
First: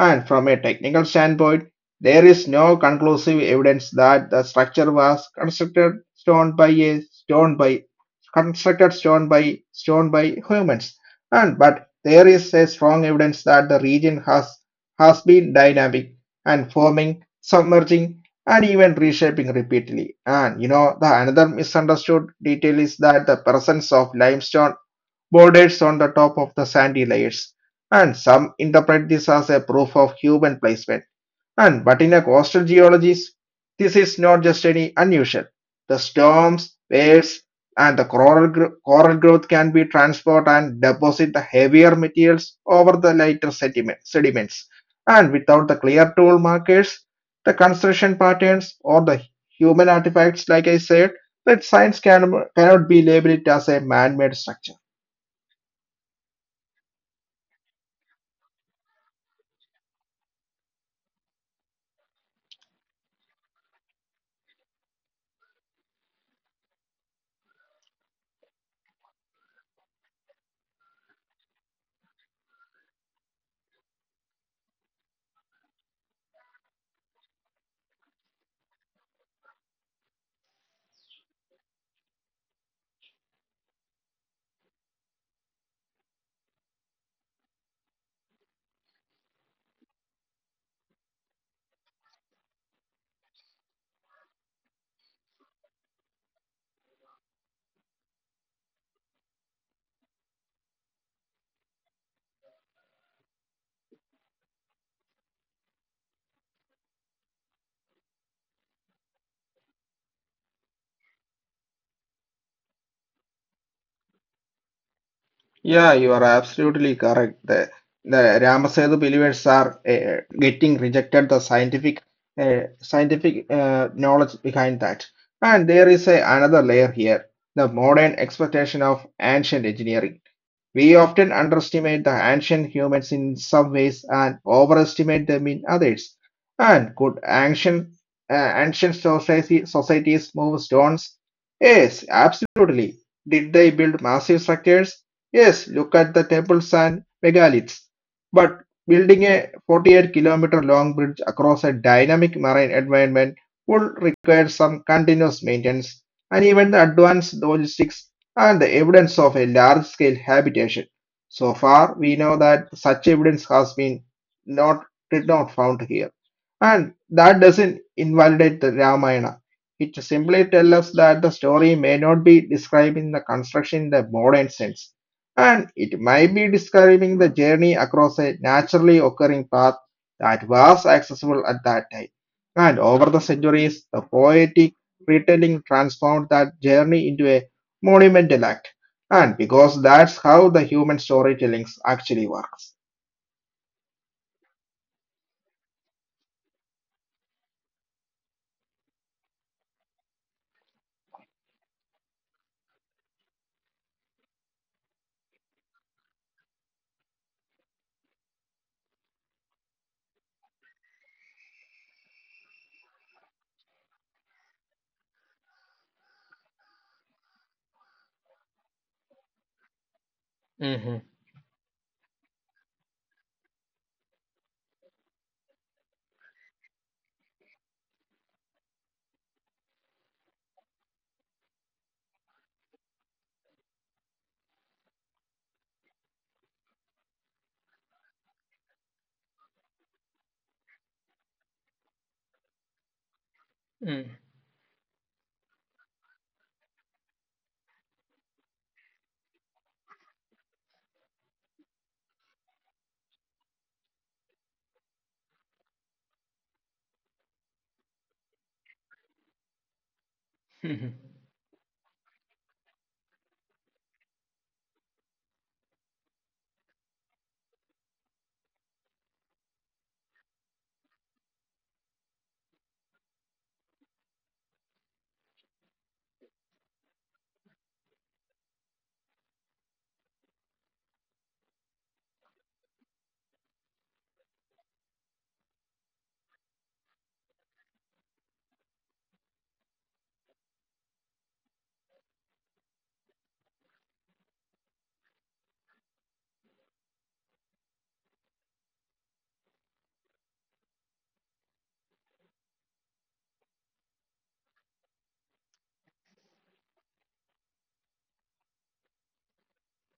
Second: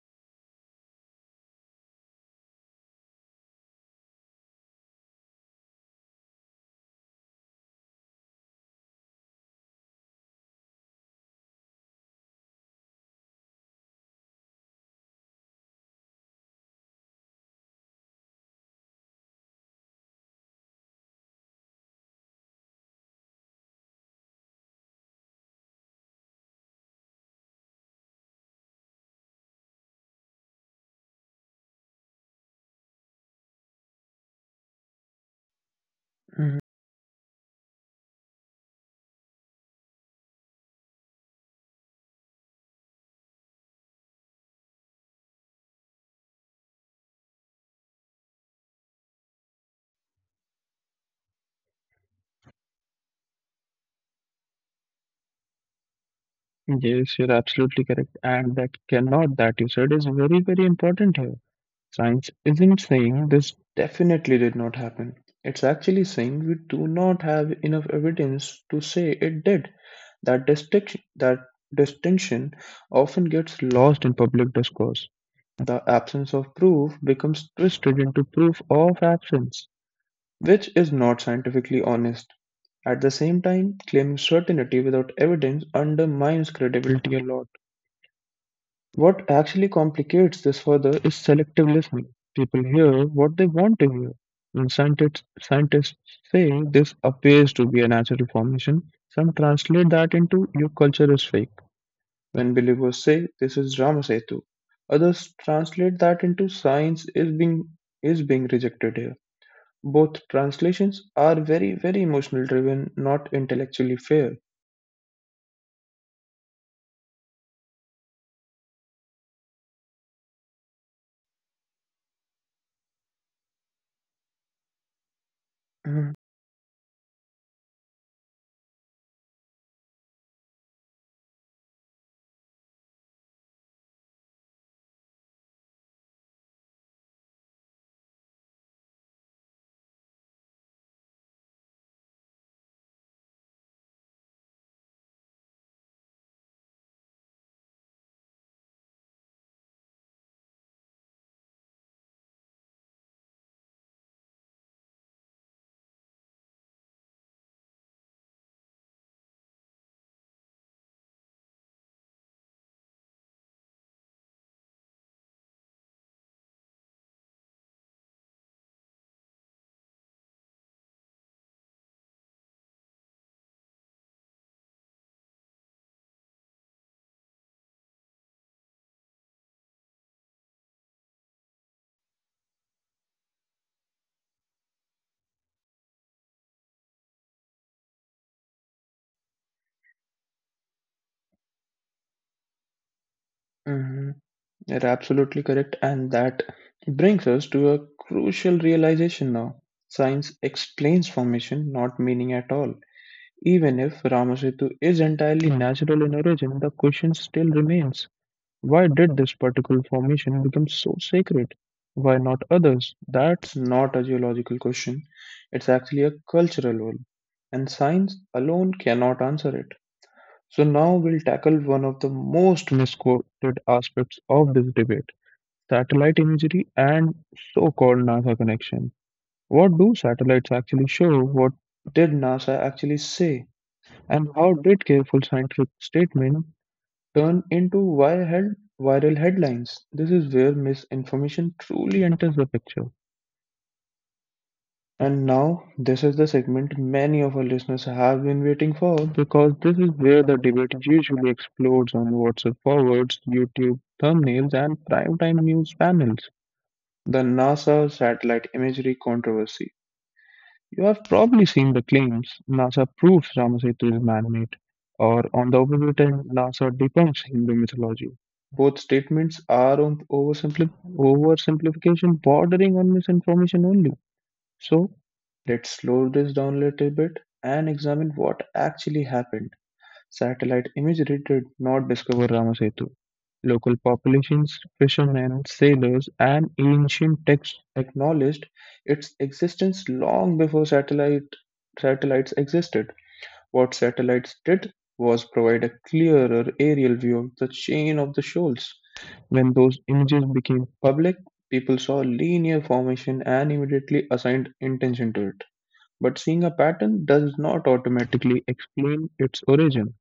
And from a technical standpoint, there is no conclusive evidence that the structure was constructed stone by stone by humans. And but there is a strong evidence that the region has been dynamic and forming, submerging, and even reshaping repeatedly. And you know the another misunderstood detail is that the presence of limestone borders on the top of the sandy layers, and some interpret this as a proof of human placement. And but in a coastal geologist, this is not just any unusual. The Mhm. storms, waves, and coral growth can be transport and deposit the heavier materials over the lighter sediments. And without the clear tool markers, the construction patterns or the human artifacts, like I said, that cannot be labeled as a man-made structure. Yes, you're absolutely correct. And that cannot that you said is very, very important here. Science isn't saying this definitely did not happen. It's actually saying we do not have enough evidence to say it did. That distinction often gets lost in public discourse. The absence of proof becomes twisted into proof of absence, which is not scientifically honest. At the same time, claiming certainty without evidence undermines credibility a lot. What actually complicates this further is selective listening. People hear what they want to hear. When scientists say this appears to be a natural formation, some translate that into your culture is fake. When believers say this is Ramasetu, others translate that into science is being rejected here. Both translations are very, very emotional driven, not intellectually fair. Yeah, you are absolutely correct. The Ramasetu believers are getting rejected the scientific knowledge behind that. And there Hmm. is another layer here, the modern expectation of ancient engineering. We often underestimate the ancient humans in some ways and overestimate them in others. And could societies move stones? Yes, absolutely. Did they build massive structures? Yes, look at the temples and megaliths. But building a 48-kilometer kilometer long bridge across a dynamic marine environment would require some continuous maintenance and even the advanced logistics and the evidence of a large-scale habitation. So far, we know that such evidence has been not did not found here. And that doesn't invalidate the Ramayana. It simply tells us that the story may not be describing the construction in the modern sense, and it might be describing the journey across a naturally occurring path that was accessible at that time. And over the centuries, the poetic retelling transformed that journey into a monumental act. And because that's how the human storytelling actually works. Mhm. You're absolutely correct, and that brings us to a crucial realization now. Science explains formation, not meaning at all. Even if Ramasetu is entirely natural in origin, the question still remains, why did this particular formation become so sacred? Why not others? That's not a geological question, it's actually a cultural one, and science alone cannot answer it. So now we'll tackle one of the most misquoted aspects of this debate, satellite imagery and so-called NASA connection. What do satellites actually show? What did NASA actually say? And how did careful scientific statement turn into viral headlines? This is where misinformation truly enters the picture. And now, this is the segment many of our listeners have been waiting for because this is where the debate usually explodes on WhatsApp forwards, YouTube thumbnails, and primetime news panels. The NASA satellite imagery controversy. You have probably seen the claims NASA proves Ramasetu is man made, or on the opposite end, NASA debunks Hindu mythology. Both statements are on oversimplification bordering on misinformation only. So, let's slow this down a little bit and examine what actually happened. Satellite imagery did not discover Ramasetu. Local populations, fishermen, sailors, and ancient texts acknowledged its existence long before satellites existed. What satellites did was provide a clearer aerial view of the chain of the shoals. When those images became public, people saw linear formation and immediately assigned intention to it. But seeing a pattern does not automatically explain its origin.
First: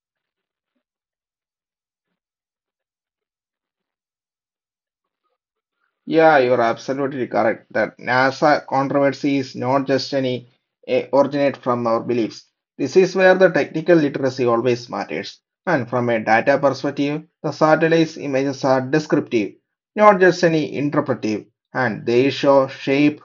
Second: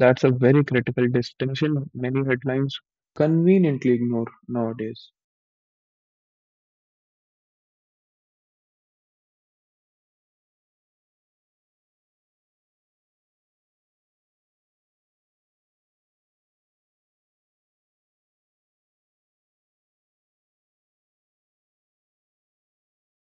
That's a very critical distinction many headlines conveniently ignore nowadays. Yeah, you're absolutely correct that NASA controversy is not just any originate from our beliefs. This is where the technical literacy always matters. And from a data perspective, the satellite's images are descriptive, not just any interpretive, and they show shape,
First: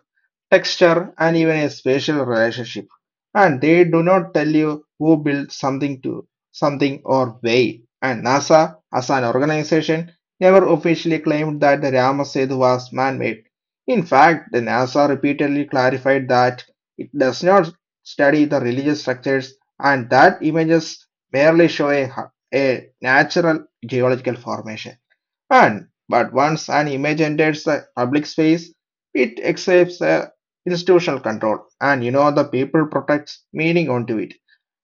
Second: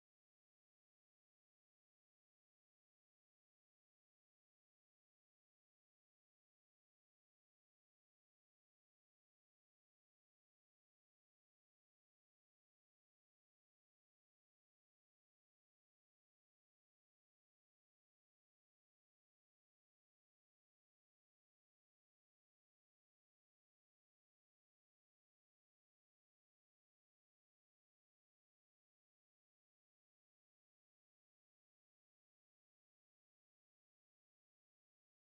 texture, and even a spatial relationship. And they do not tell you who built something to something or why. And NASA, as an organization, never officially claimed that the Rama was man-made. In fact, the NASA repeatedly clarified that it does not study the religious structures and that images merely show a natural geological formation. And but once an image enters the public space, it accepts a institutional control, and you know the people protects meaning onto it,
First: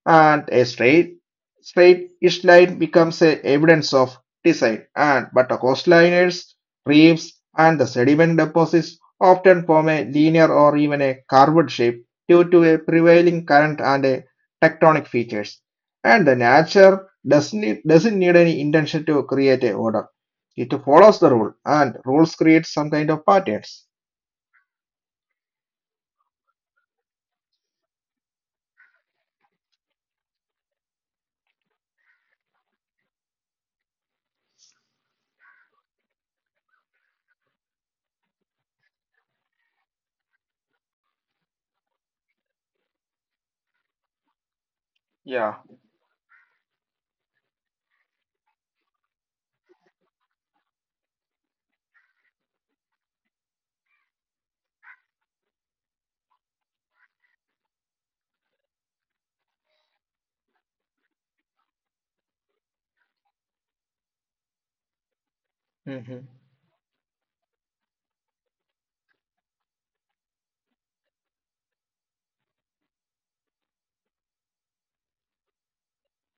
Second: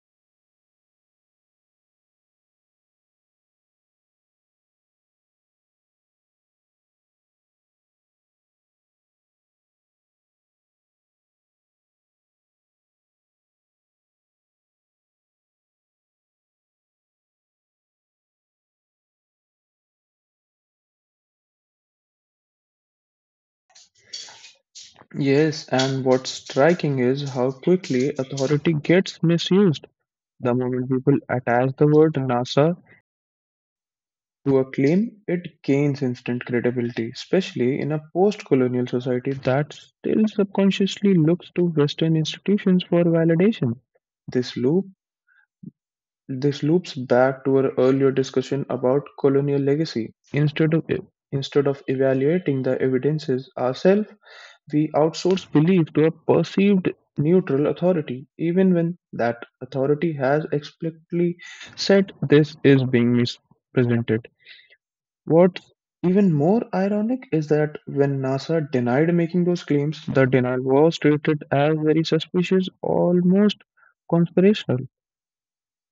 and a straight east line becomes a evidence of design, and but the coastliners, reefs and the sediment deposits often form a linear or even a curved shape due to a prevailing current and a tectonic features, and the nature doesn't need any intention to create a order, it follows the rule and rules create some kind of patterns. Yes, and what's striking is how quickly authority gets misused. The moment people attach the word NASA to a claim, it gains instant credibility, especially in a post colonial society that still subconsciously looks to Western institutions for validation. This loop Yeah. This loops back to our earlier discussion about colonial legacy. Instead of evaluating the evidences ourselves, we outsource belief to a perceived neutral authority, even when that authority has explicitly said this is being misrepresented. What's even more ironic is that when NASA denied making those claims, the denial was treated as very suspicious, almost conspirational.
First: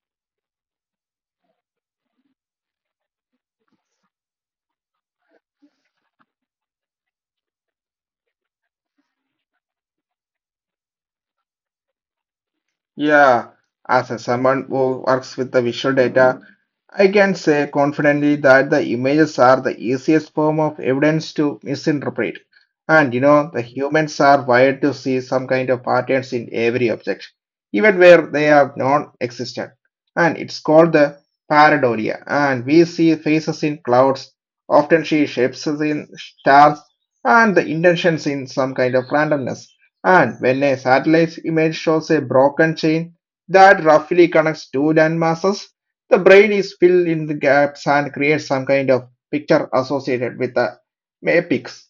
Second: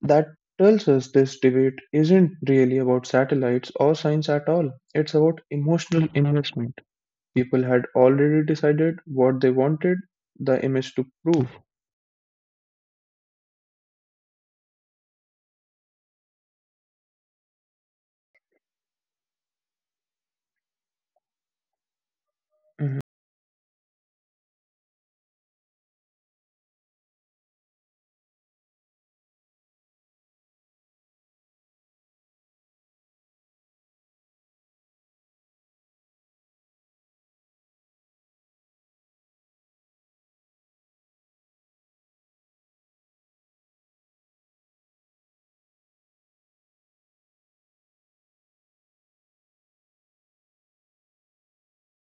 That tells us this debate isn't really about satellites or science at all. It's about emotional investment. People had already decided what they wanted the image to prove. Yeah, as a, someone who works with the visual data, I can say confidently that the images are the easiest form of evidence to misinterpret. Mhm. And you know, the humans are wired to see some kind of patterns in every object, even where they are non existent. And it's called the pareidolia. And we see faces in clouds, often see shapes in stars, and the intentions in some kind of randomness. And when a satellite image shows a broken chain that roughly connects two land masses, the brain is filled in the gaps and creates some kind of picture associated with the apex.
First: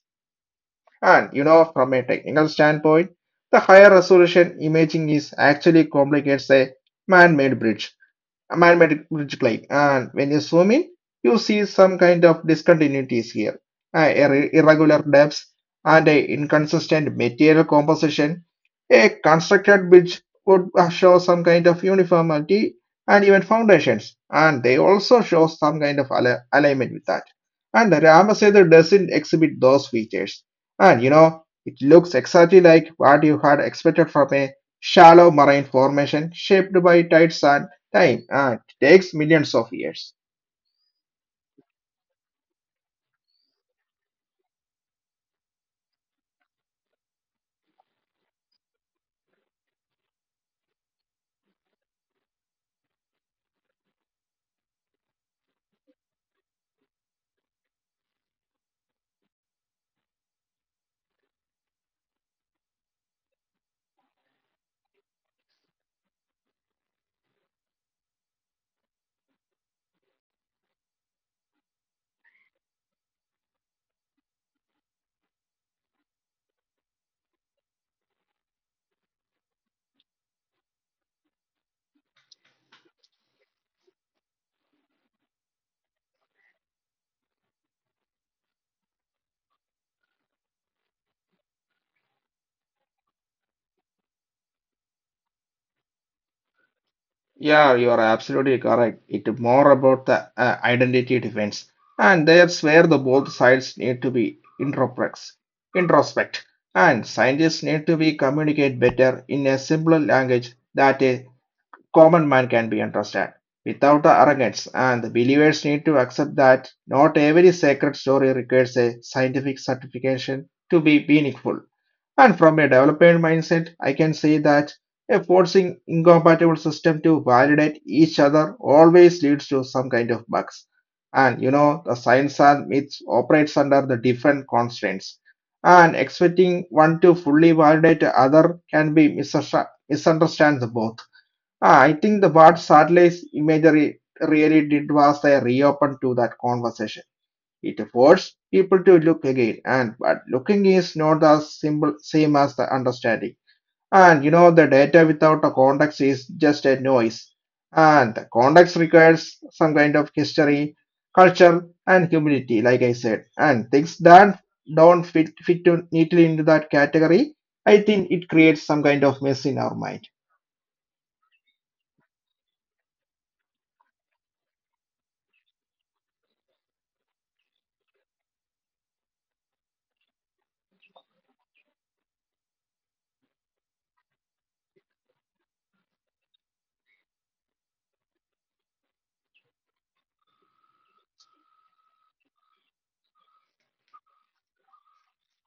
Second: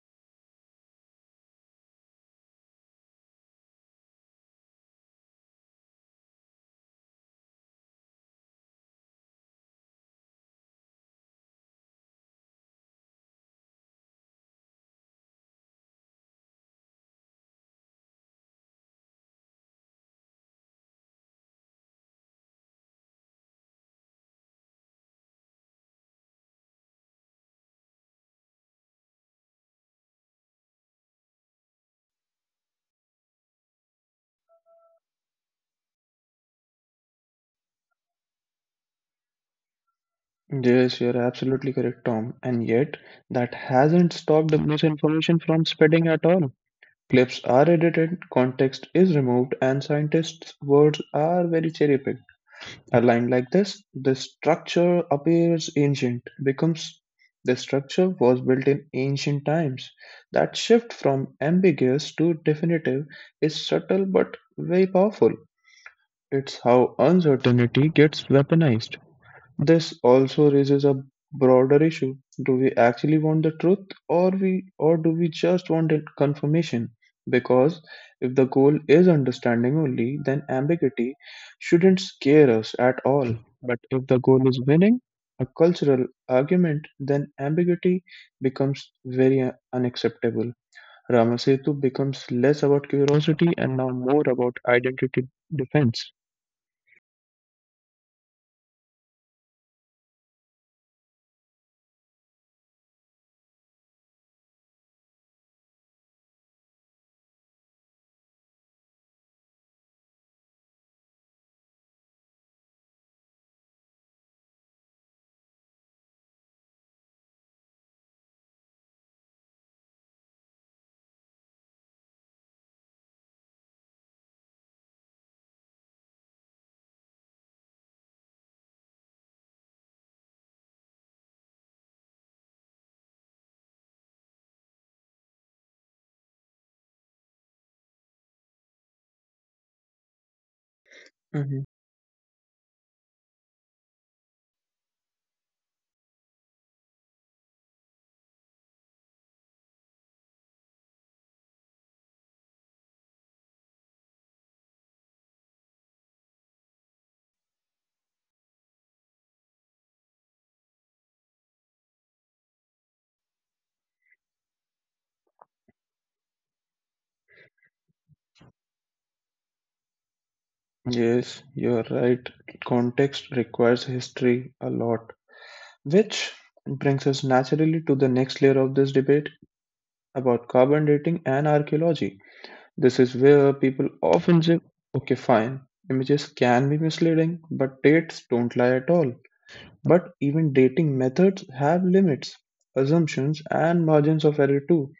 And you know, from a technical standpoint, the higher resolution imaging is actually complicates a man-made bridge, a magnetic bridge plane. And when you zoom in, you see some kind of discontinuities here. Irregular depths and a inconsistent material composition. A constructed bridge would show some kind of uniformity and even foundations, and they also show some kind of alignment with that. And the Ramasetu doesn't exhibit those features. And you know, it looks exactly like what you had expected from a shallow marine formation shaped by tides and time, it takes millions of years. Yes, you're absolutely correct, Tom. And yet, that hasn't stopped the misinformation from spreading at all. Clips are edited, context is removed, and scientists' words are very cherry picked. Aligned like this, the structure appears ancient, becomes the structure was built in ancient times. That shift from ambiguous to definitive is subtle but very powerful. It's how uncertainty gets weaponized. This also raises a broader issue. Do we actually want the truth or do we just want it confirmation? Because if the goal is understanding only, then ambiguity shouldn't scare us at all. But if the goal is winning a cultural argument, then ambiguity becomes very unacceptable. Ramasetu becomes less about curiosity and now more about identity defense. Yeah, you are absolutely correct. It's more about the identity defense. And that's where the both sides need to be introspect. And scientists need to be communicate better in a simpler language that a common man can be understand. Without the arrogance, and the believers need to accept that not every sacred story requires a scientific certification to be meaningful. And from a development mindset, I can say that a forcing incompatible system to validate each other always leads to some kind of bugs. And you know, the science and myths operates under the different constraints. And expecting one to fully validate the other can be misunderstand the both. Ah, I think the what satellite imagery really did was they reopen to that conversation. It forces people to look again, and but looking is not the simple same as the understanding. And you know, the data without a context is just a noise. And the context requires some kind of history, culture, and humility, like I said. And things that don't fit fit to neatly into that category, I think it creates some kind of mess in our mind. Yes, you're right. Context requires history a lot, which brings us naturally to the next layer of this debate about carbon dating and archaeology. This is where people often say, okay, fine, images can be misleading, but dates don't lie at all. But even dating methods have limits, assumptions, and margins of error too.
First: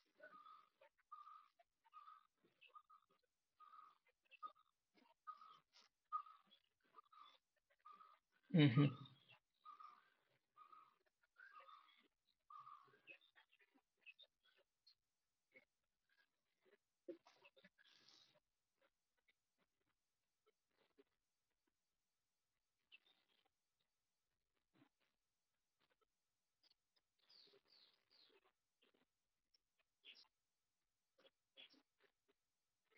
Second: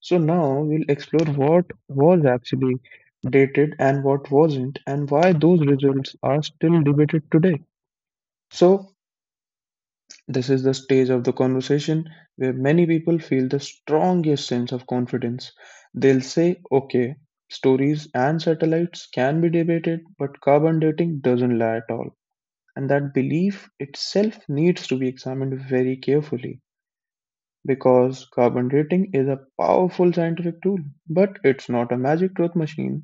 So now we'll explore what was actually dated and what wasn't, and why those results are still debated today. So, this is the stage of the conversation where many people feel the strongest sense of confidence. They'll say, okay, stories and satellites can be debated, but carbon dating doesn't lie at all. And that belief itself needs to be examined very carefully. Because carbon dating is a powerful scientific tool, but it's not a magic truth machine.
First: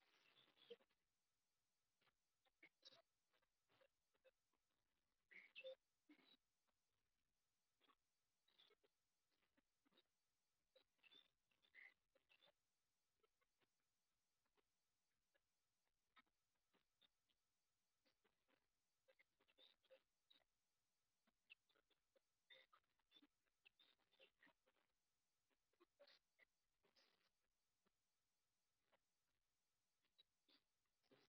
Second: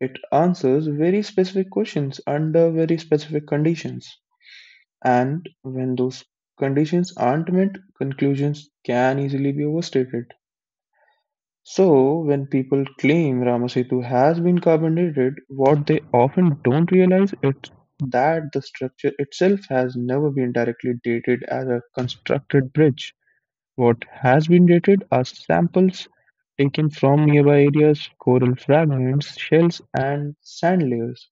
It answers very specific questions under very specific conditions. And when those conditions aren't met, conclusions can easily be overstated. So, when people claim Ramasetu has been carbon dated, what they often don't realize is that the structure itself has never been directly dated as a constructed bridge. What has been dated are samples taken from nearby areas, coral fragments, shells, and sand layers,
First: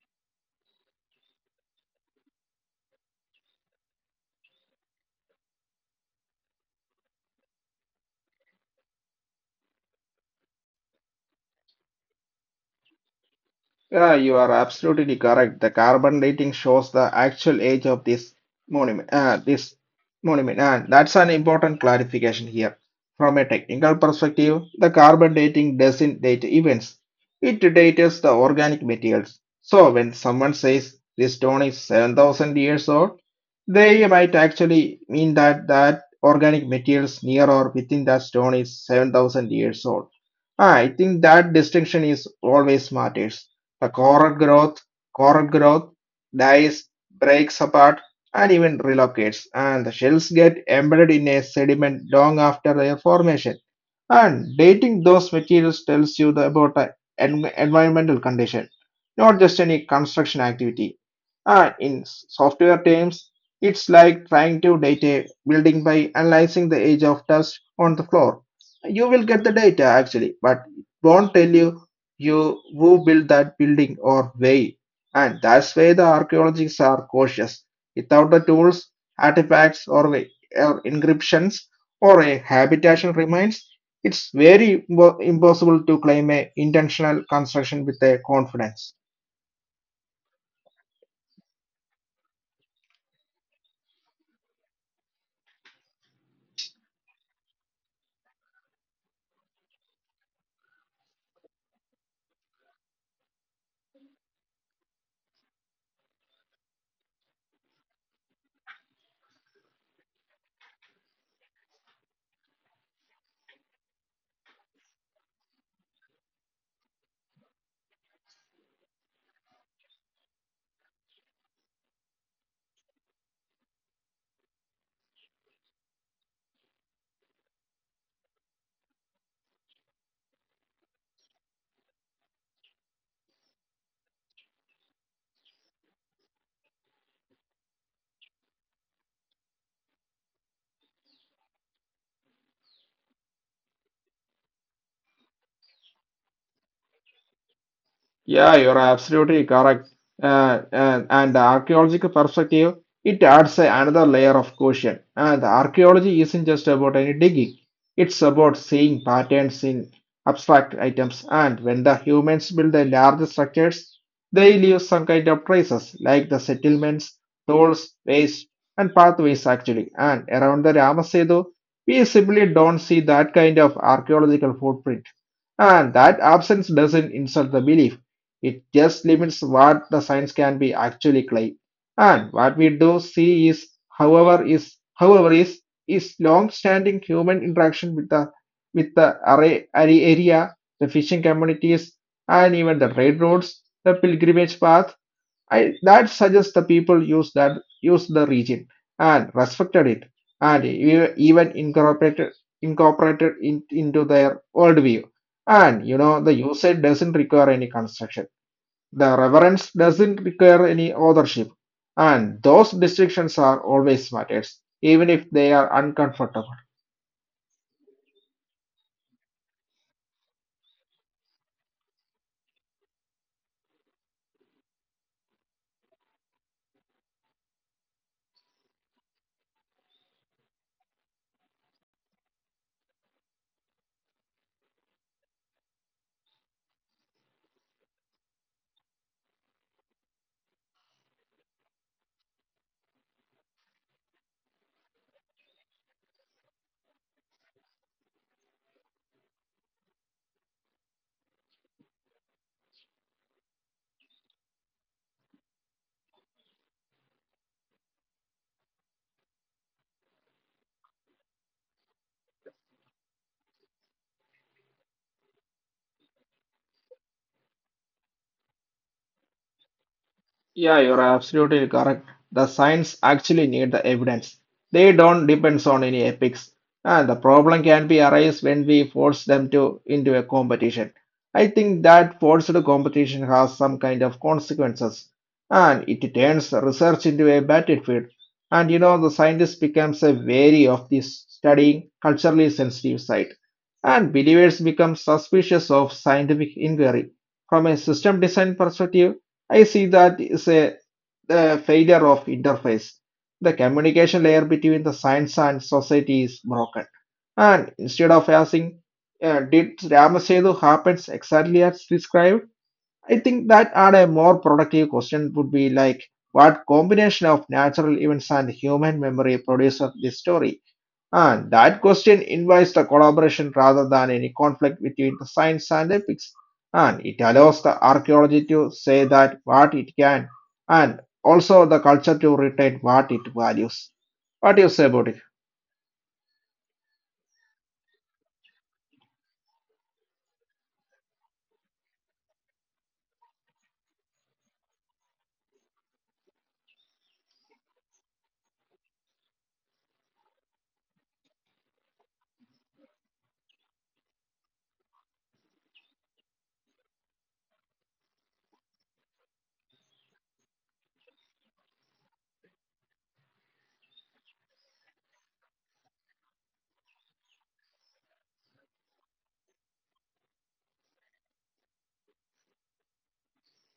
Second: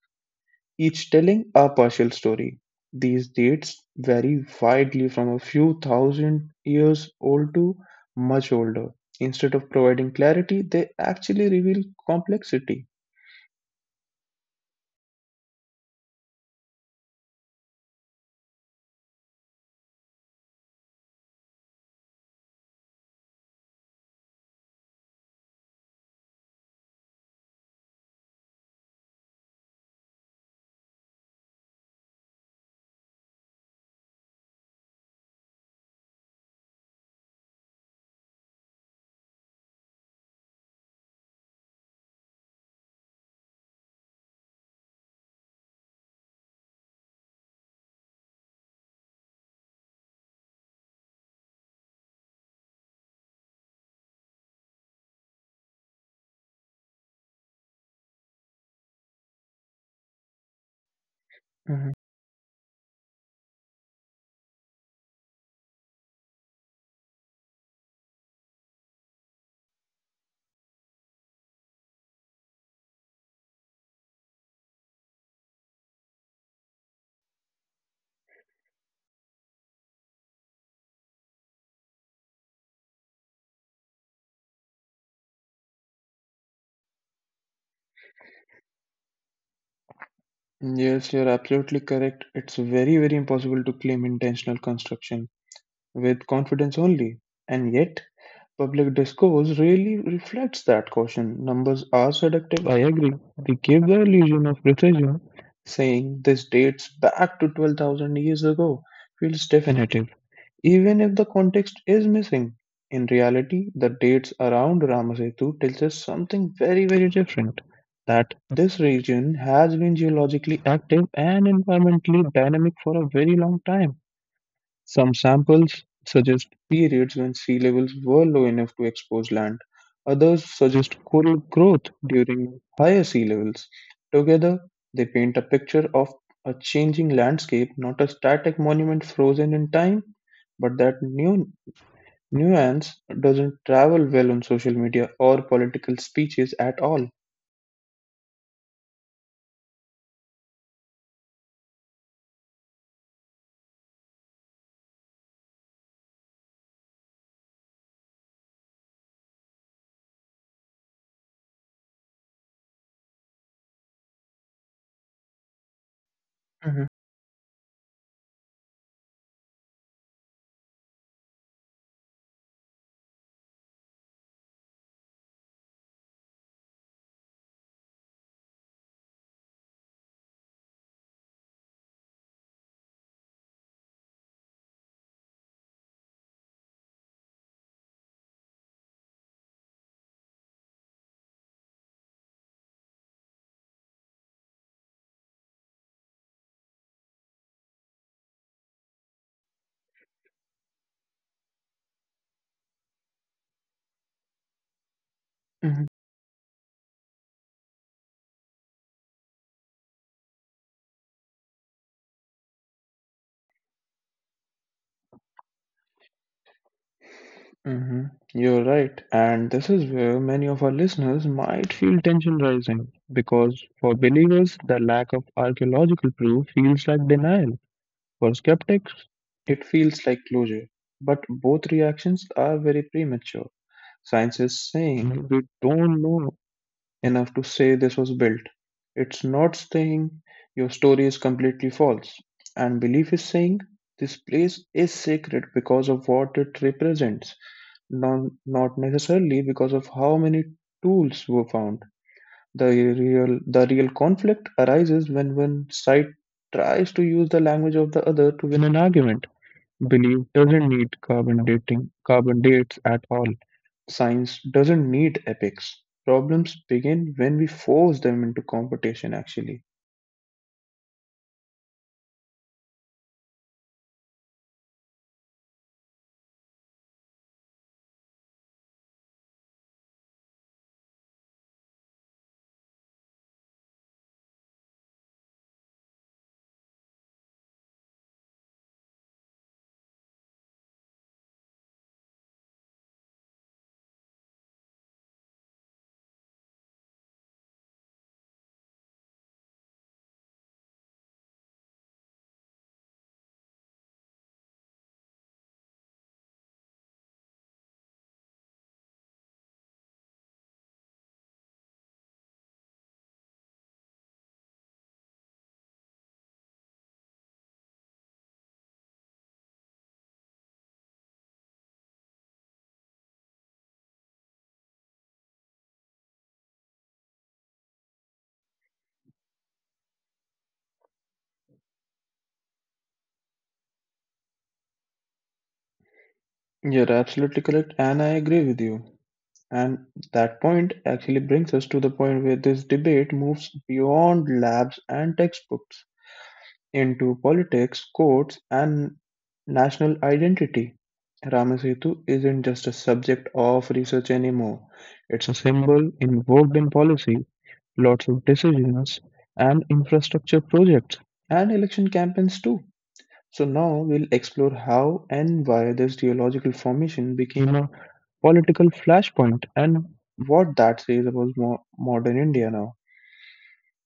each telling a partial story. These dates vary widely from a few thousand years old to much older. Instead of providing clarity, they actually reveal complexity. Yeah, you are absolutely correct. The carbon dating shows the actual age of this monument, and that's an important clarification here. From a technical perspective, the carbon dating doesn't date events; it dates the organic materials. So when someone says this stone is 7,000 years old, they might actually mean that organic materials near or within that stone is 7,000 years old. I think that distinction is always matters. The coral growth, Coral growth dies, breaks apart, and even relocates, and the shells get embedded in a sediment long after their formation. And dating those materials tells you about the environmental condition, not just any construction activity. And Mhm. in software terms, it's like trying to date a building by analyzing the age of dust on the floor. You will get the data actually, but it won't tell you you who built that building or why. And that's why the archaeologists are cautious. Without the tools, artifacts, or or encryptions, or a habitation remains, it's very impossible to claim a intentional construction with a confidence. Yes, you're absolutely correct. It's very, very impossible to claim intentional construction with confidence only. And yet, public discourse really reflects that caution. Numbers are seductive, I agree. They give the illusion of precision. Saying this dates back to 12,000 years ago feels definitive, even if the context is missing. In reality, the dates around Ramasetu tells us something very, very different. That this region has been geologically active and environmentally dynamic for a very long time. Some samples suggest periods when sea levels were low enough to expose land. Others suggest coral growth during higher sea levels. Together, they paint a picture of a changing landscape, not a static monument frozen in time, but that new nuance doesn't travel well on social media or political speeches at all. Yeah, you're absolutely correct. And the archaeological perspective, it adds another layer of caution. And the archaeology isn't just about any digging, it's about seeing patterns in abstract items. And when the humans build the large structures, they leave some kind of traces, like the Mhm. settlements, tolls, ways, and pathways actually. And around the Ramasetu, we simply don't see that kind of archaeological footprint and that absence doesn't insult the belief, it just limits what the science can be actually claim. And what we do see is, however, is long-standing human interaction with the array area, the fishing communities, and even the railroads, the pilgrimage path, that suggests the people use the region and respected it and even incorporated it into their worldview. Mhm. And you know the usage doesn't require any construction. The reverence doesn't require any authorship. And those distinctions are always matters, even if they are uncomfortable. Hmm. You're right. And this is where many of our listeners might feel tension rising because for believers, the lack of archaeological proof feels like denial. For skeptics, it feels like closure. But both reactions are very premature. Science is saying we don't know enough to say this was built. It's not saying your story is completely false. And belief is saying this place is sacred because of what it represents, none, not necessarily because of how many tools were found. The real conflict arises when one side tries to use the language of the other to win an argument. Belief doesn't need carbon dating, carbon dates at all. Science doesn't need epics. Problems begin when we force them into competition, actually. Yeah, you're absolutely correct. The science actually need the evidence. They don't depends on any epics. And the problem can be arise when we force them to into a competition. I think that forced competition has some kind of consequences, and it turns research into a battlefield. And you know, the scientist becomes a wary of this studying culturally sensitive side, and believers become suspicious of scientific inquiry. From a system design perspective, I see that is a failure of interface. The communication layer between the science and society is broken. And instead of asking, did Ramasetu happens exactly as described? I think that and a more productive question would be like, what combination of natural events and human memory produces this story? And that question invites the collaboration rather than any conflict between the science and ethics. And it allows the archaeology to say that what it can, and also the culture to retain what it values. What do you say about it? You're absolutely correct, and I agree with you. And that point actually brings us to the point where this debate moves beyond labs and textbooks, into politics, courts, and national identity. Ramasetu isn't just a subject of research anymore. It's a symbol invoked in policy, lots of decisions, and infrastructure projects, and election campaigns too. So now we'll explore how and why this geological formation became a political flashpoint and what that says about modern India now.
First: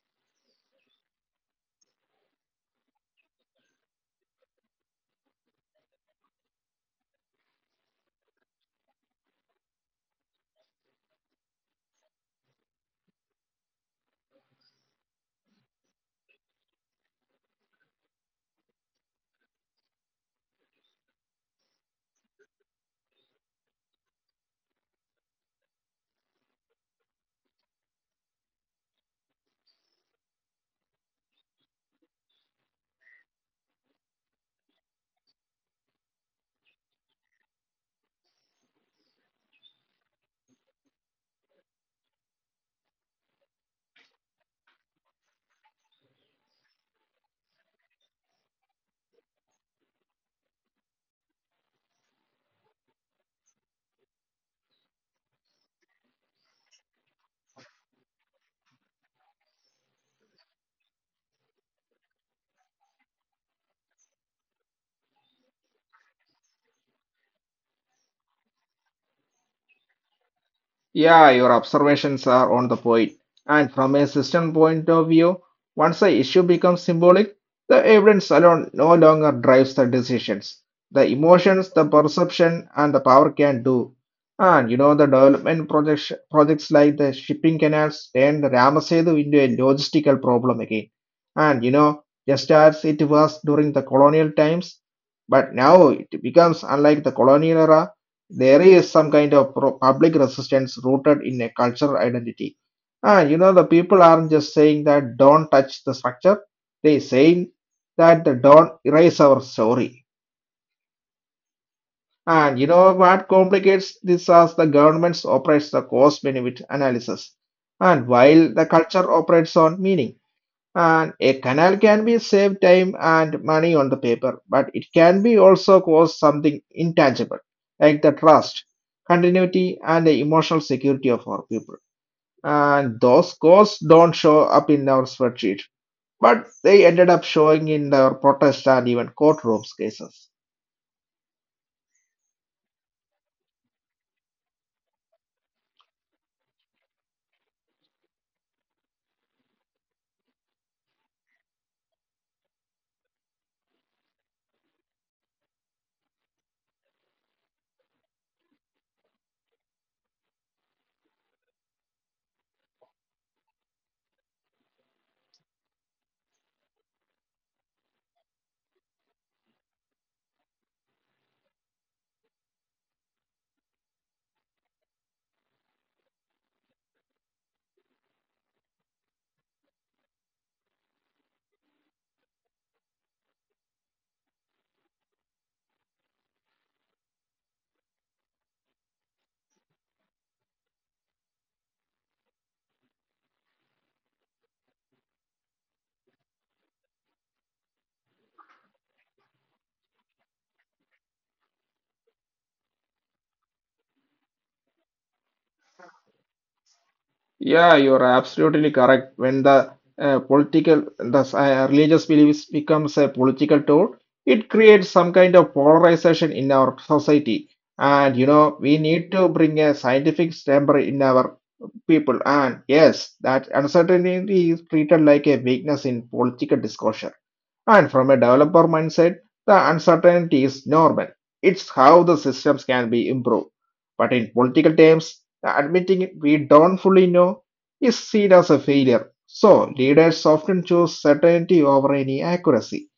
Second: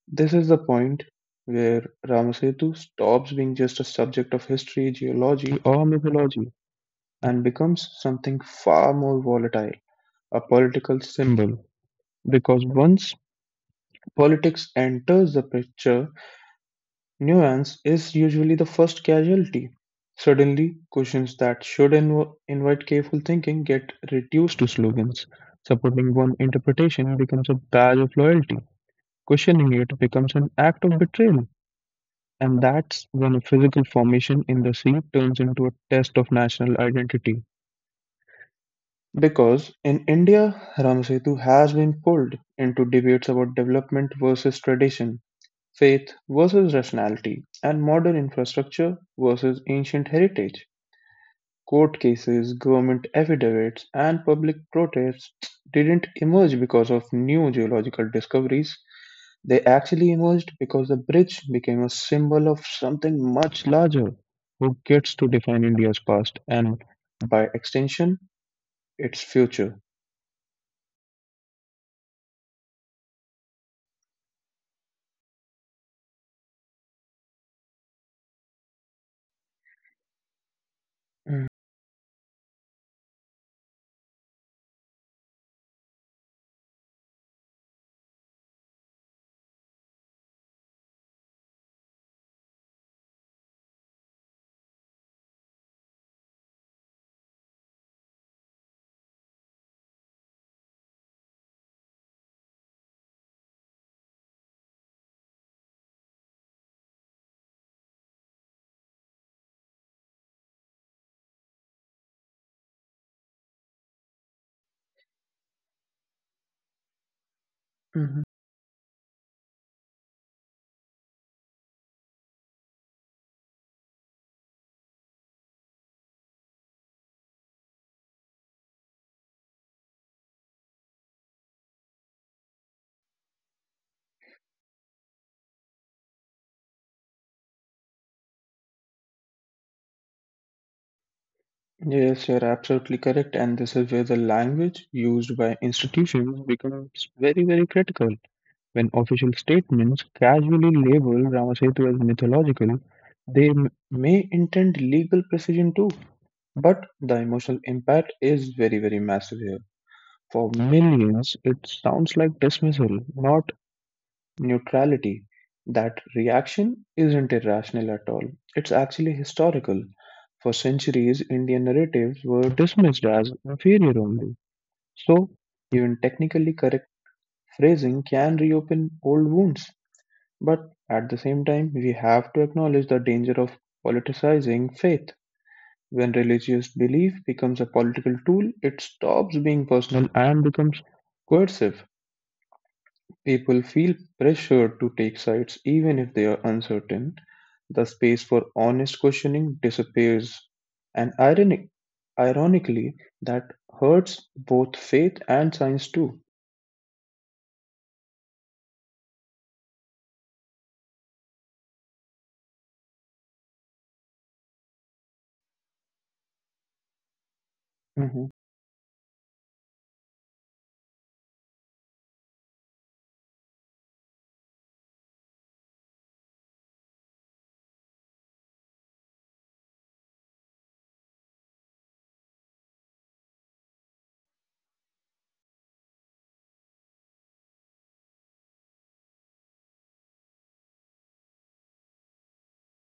This is the point where Ramasetu stops being just a subject of history, geology, or mythology and becomes something far more volatile, a political symbol. Because once politics enters the picture, nuance is usually the first casualty. Suddenly, questions that should invite careful thinking get reduced to slogans. Supporting one interpretation becomes a badge of loyalty. Questioning it becomes an act of betrayal. And that's when a physical formation in the sea turns into a test of national identity. Because in India, Ramsetu has been pulled into debates about development versus tradition, faith versus rationality, and modern infrastructure versus ancient heritage. Court cases, government affidavits, and public protests didn't emerge because of new geological discoveries. They actually emerged because the bridge became a symbol of something much larger: who gets to define India's past and, by extension, its future. Yeah, your observations are on the point. And from a system point of view, once the issue becomes symbolic, the evidence alone no longer drives the decisions. The Mm. emotions, the perception, and the power can do. And you know, projects like the shipping canals turned Ramasetu into a logistical problem again. And you know, just as it was during the colonial times, but now it becomes unlike the colonial era there is some kind of public resistance rooted in a cultural identity. You know, the people aren't just saying that don't touch the structure, they saying that the don't erase our story. And you know what complicates this as the governments operates the cost benefit analysis. And Mhm. while the culture operates on meaning, and a canal can be save time and money on the paper, but it can be also cause something intangible, like the trust, continuity, and the emotional security of our people. And those costs don't show up in our spreadsheet, but they ended up showing in our protest and even courtrooms cases. Yes, you're absolutely correct, and this is where the language used by institutions becomes very, very critical. When official statements casually label Ramasetu as mythological, they may intend legal precision too, but the emotional impact is very, very massive here. For millions, it sounds like dismissal, not neutrality. That reaction isn't irrational at all. It's actually historical. For centuries, Indian narratives were dismissed as inferior only. So, even technically correct phrasing can reopen old wounds. But at the same time, we have to acknowledge the danger of politicizing faith. When religious belief becomes a political tool, it stops being personal and becomes coercive. People feel pressured to take sides even if they are uncertain. The space for honest questioning disappears. And ironically, that hurts both faith and science too. Yeah, you're absolutely correct. When the religious beliefs becomes a political tool, it creates some kind of polarization in our society. And you Hmm. know, we need to bring a scientific temper in our people. And yes, that uncertainty is treated like a weakness in political discussion. And from a developer mindset, the uncertainty is normal. It's how the systems can be improved. But in political terms, admitting we don't fully know is seen as a failure. So leaders often choose certainty over any accuracy.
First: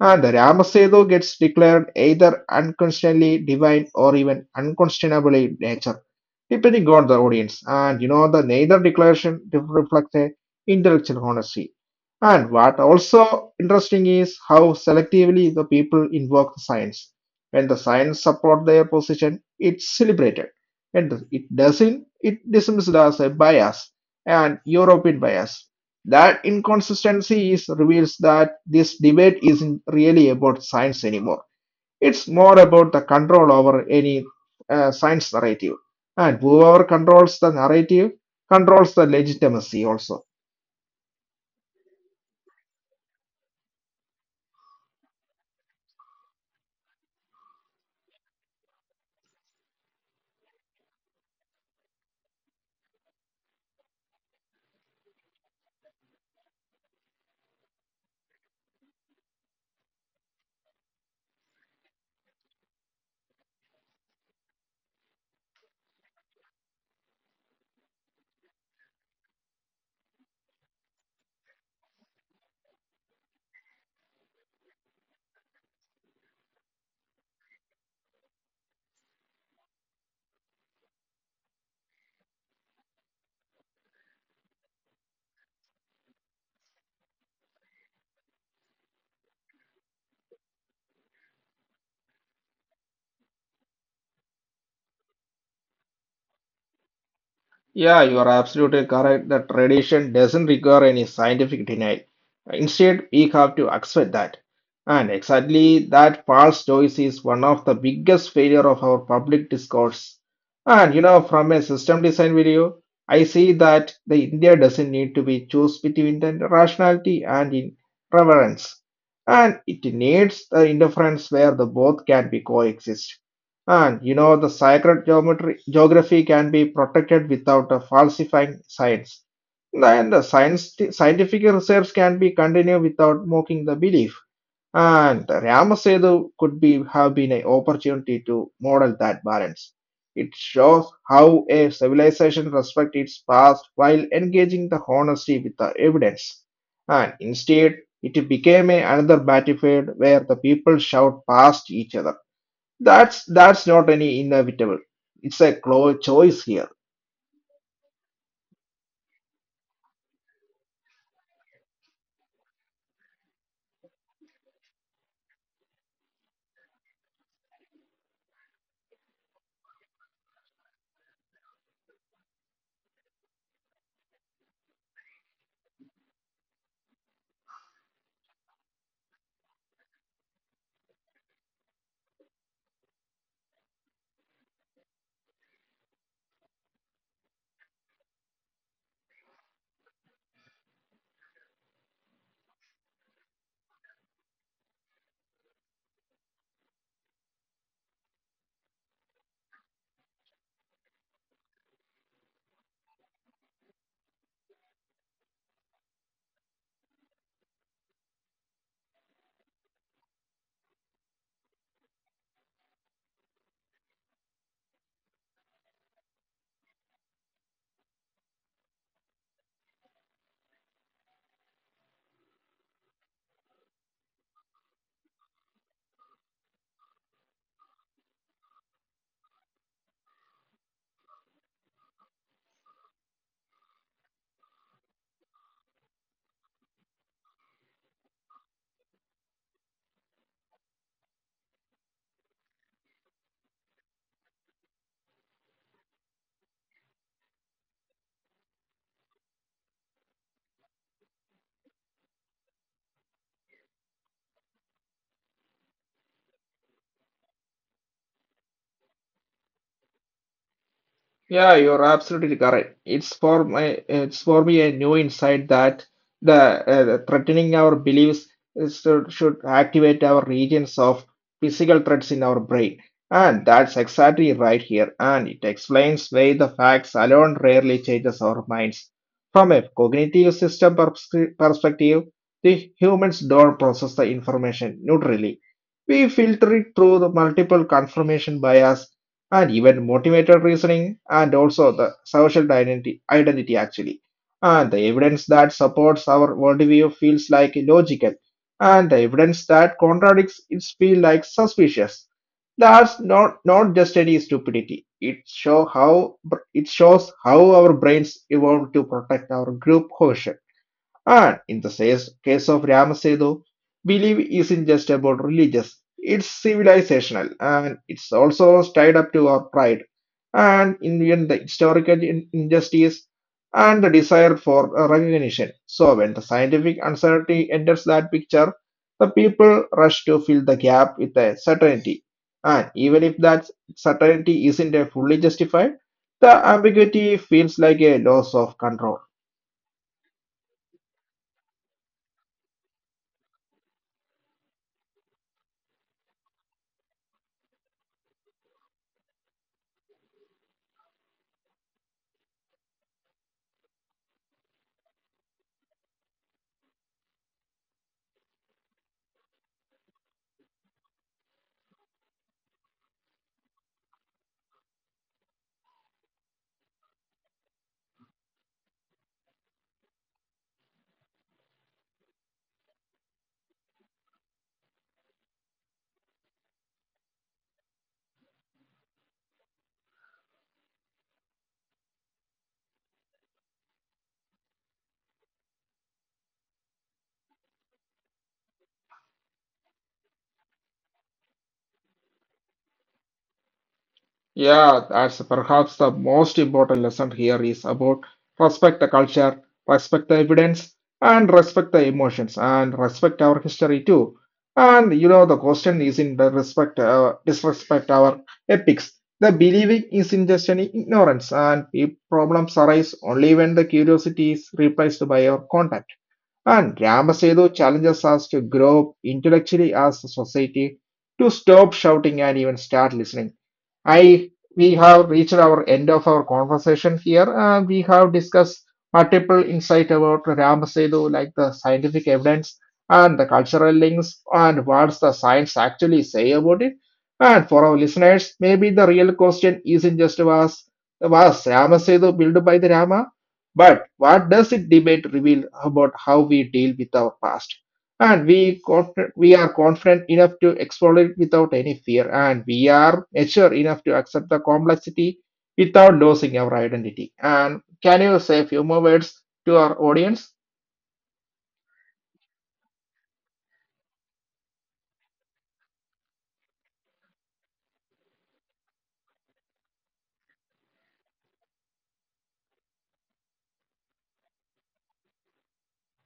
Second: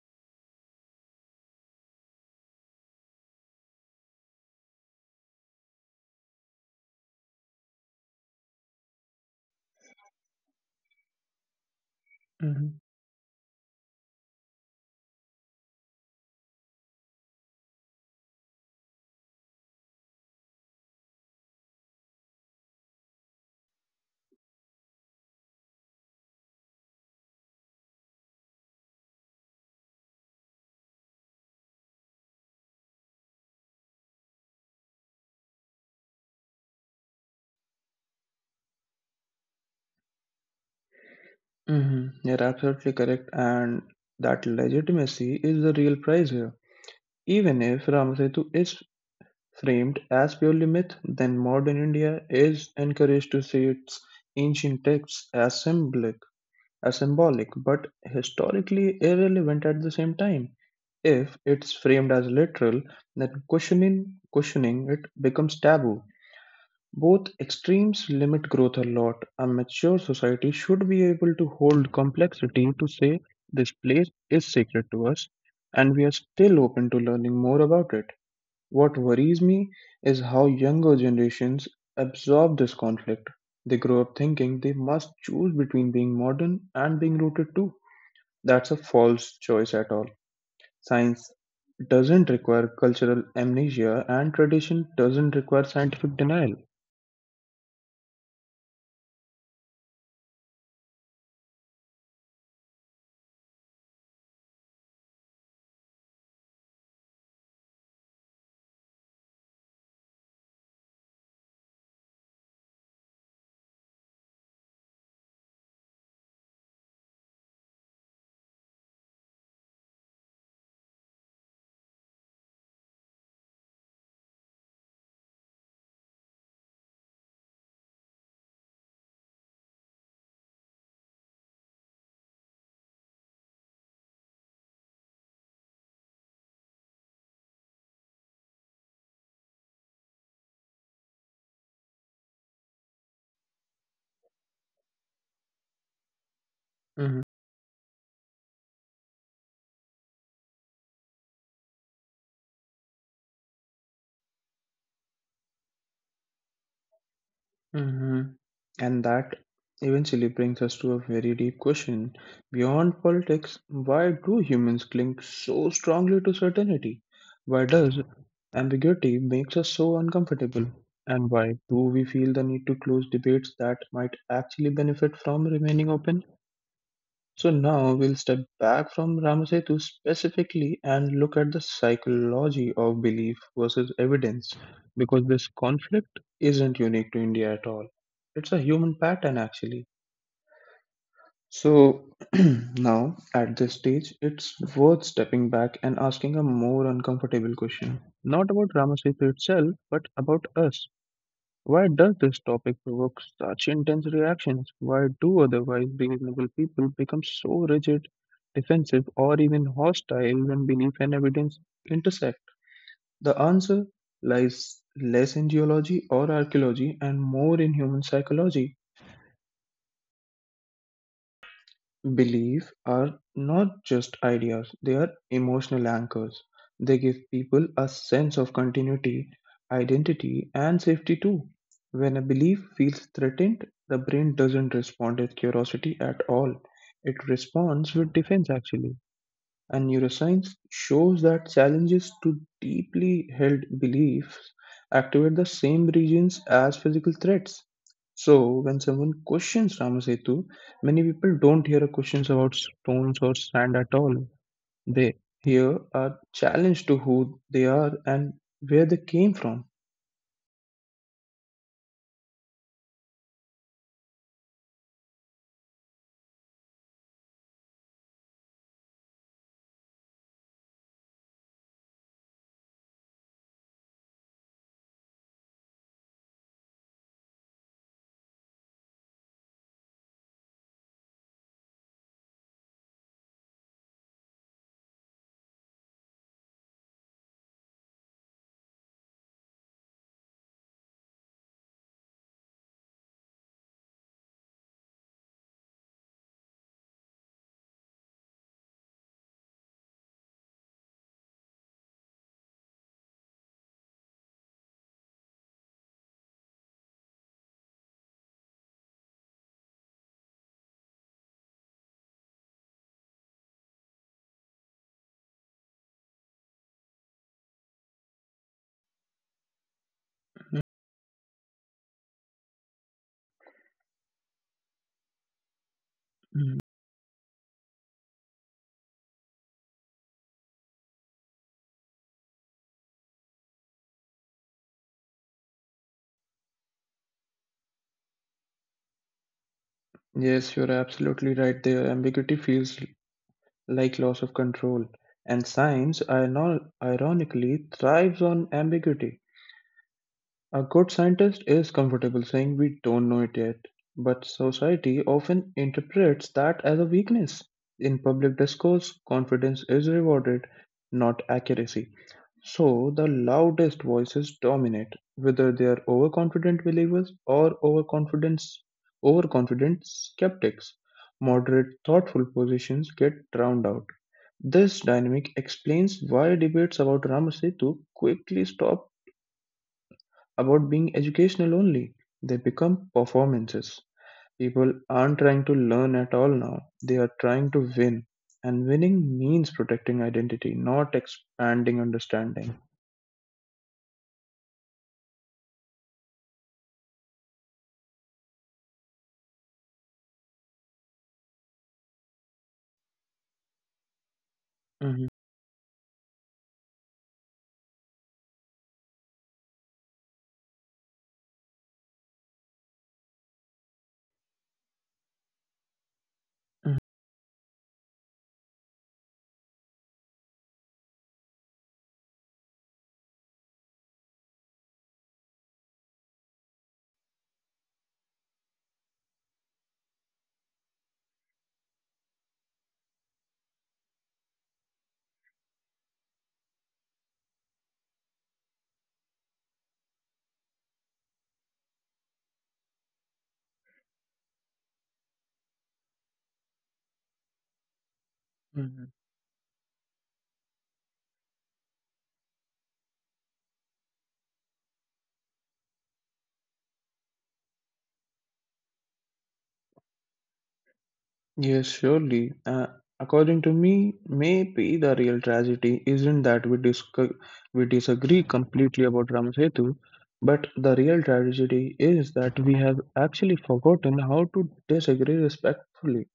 The Ramasedu gets declared either unquestionably divine or even unquestionably nature, depending on the audience. And you know, the neither declaration reflects a intellectual honesty. And Hmm. what also interesting is how selectively the people invoke the science. When the science support their position, it's celebrated. And it doesn't, it dismissed as a bias and European bias. That inconsistency is, reveals that this debate isn't really about science anymore. It's more about the control over any science narrative. And whoever controls the narrative controls the legitimacy also. Hmm. You're absolutely correct. And that legitimacy is the real prize here. Even if Ramasetu is framed as purely myth, then modern India is encouraged to see its ancient texts as symbolic, but historically irrelevant at the same time. If it's framed as literal, then questioning it becomes taboo. Both extremes limit growth a lot. A mature society should be able to hold complexity, to say this place is sacred to us and we are still open to learning more about it. What worries me is how younger generations absorb this conflict. They grow up thinking they must choose between being modern and being rooted too. That's a false choice at all. Science doesn't require cultural amnesia, and tradition doesn't require scientific denial. Yeah, you are absolutely correct. The tradition doesn't require any scientific denial. Instead, we have to accept that. And exactly that false choice is one of the biggest failure of our public discourse. And you know, from a system design video, I see that the India doesn't need to be choose between the rationality and in reverence. And it needs the interference where the both can be coexist. And you know, geography can be protected without falsifying science. Then scientific research can be continued without mocking the belief. And Ramasetu could be have been an opportunity to model that balance. It shows how a civilization respects its past while engaging the honesty with the evidence. Mhm. And instead, it became a another battlefield where the people shout past each other. That's not any inevitable. It's a choice here. Hmm. And that eventually brings us to a very deep question. Beyond politics, why do humans cling so strongly to certainty? Why does ambiguity makes us so uncomfortable? And why do we feel the need to close debates that might actually benefit from remaining open? So now we'll step back from Ramasetu specifically and look at the psychology of belief versus evidence because this conflict isn't unique to India at all. It's a human pattern actually. So now at this stage, it's worth stepping back and asking a more uncomfortable question. Not about Ramasetu itself, but about us. Why does this topic provoke such intense reactions? Why do otherwise reasonable people become so rigid, defensive, or even hostile when belief and evidence intersect? The answer lies less in geology or archaeology and more in human psychology. Belief are not just ideas, they are emotional anchors. They give people a sense of continuity, identity, and safety too. When a belief feels threatened, the brain doesn't respond with curiosity at all. It responds with defense actually, and neuroscience shows that challenges to deeply held beliefs activate the same regions as physical threats. So, when someone questions Ramasetu, many people don't hear questions about stones or sand at all. They hear a challenge to who they are and where they came from. Yeah, you're absolutely correct. It's it's for me a new insight that the threatening our beliefs is, should activate our regions of physical threats in our brain. And that's exactly right here. And it explains why the facts alone rarely changes our minds. From a cognitive system perspective, the humans don't process the information neutrally. We filter it through the multiple confirmation bias and even motivated reasoning and also the social identity actually. And the evidence that supports our worldview feels like illogical, and the evidence that contradicts it feels like suspicious. That's not just any stupidity. It show how it shows how our brains evolved to protect our group cohesion. And in the case of Ramasetu, belief isn't just about religious, it's civilizational and it's also tied up to our pride and in the end, the historical injustice and the desire for recognition. So, when the Mm. scientific uncertainty enters that picture, the people rush to fill the gap with a certainty. And even if that certainty isn't fully justified, the ambiguity feels like a loss of control. Yes, you're absolutely right there. Ambiguity feels like loss of control, and science, ironically, thrives on ambiguity. A good scientist is comfortable saying we don't know it yet, but society often interprets that as a weakness. In public discourse, confidence is rewarded, not accuracy. So the loudest voices dominate, whether they are overconfident believers or overconfident skeptics. Moderate, thoughtful positions get drowned out. This dynamic explains why debates about Rama Setu quickly stop about being educational only. They become performances. People aren't trying to learn at all now, they are trying to win. And winning means protecting identity, not expanding understanding. Yeah, that's perhaps the most important lesson here is about respect the culture, respect the evidence, and respect the emotions, and respect our history too. And Mhm. you know, the question is in the respect, disrespect our epics. The believing is in just an ignorance, and if problems arise only when the curiosity is replaced by our contact. And Mhm. Ramasedu challenges us to grow up intellectually as a society, to stop shouting and even start listening I we have reached our end of our conversation here. We have discussed multiple insight about Ramasetu, like the scientific evidence and the cultural links, and what's the science actually say about it. And for our listeners, maybe the real question isn't just was Ramasetu built by the Rama, but what does it debate reveal about how we deal with our past? And Mhm. We are confident enough to explore it without any fear and we are mature enough to accept the complexity without losing our identity and can you say a few more words to our audience. Yes, surely. According to me, maybe the real tragedy isn't that we disagree completely about Ramasetu, but the real tragedy is that we have actually forgotten how to disagree respectfully.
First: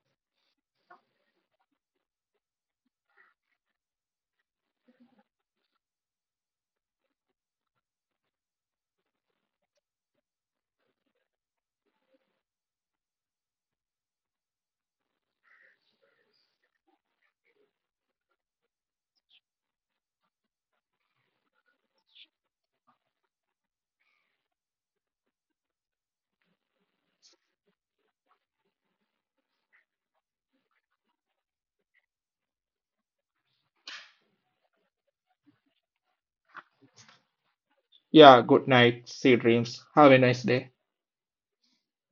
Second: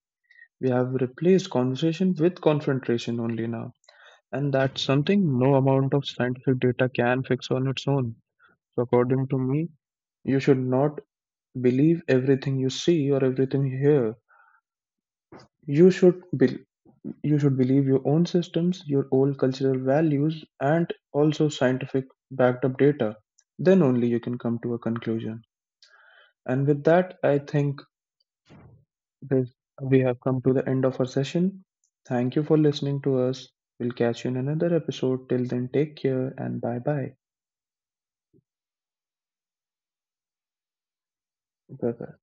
We have replaced conversation with confrontation only now, and that's something no amount of scientific data can fix on its own. So, according to me, you should not believe everything you see or everything you hear. You should be- you should believe your own systems, your own cultural values, and also scientific backed up data. Then only you can come to a conclusion. And with that, I think With we have come to the end of our session. Thank you for listening to us. We'll catch you in another episode. Till then, take care and bye bye. Yeah, good night, see you dreams, have a nice day. Bye bye.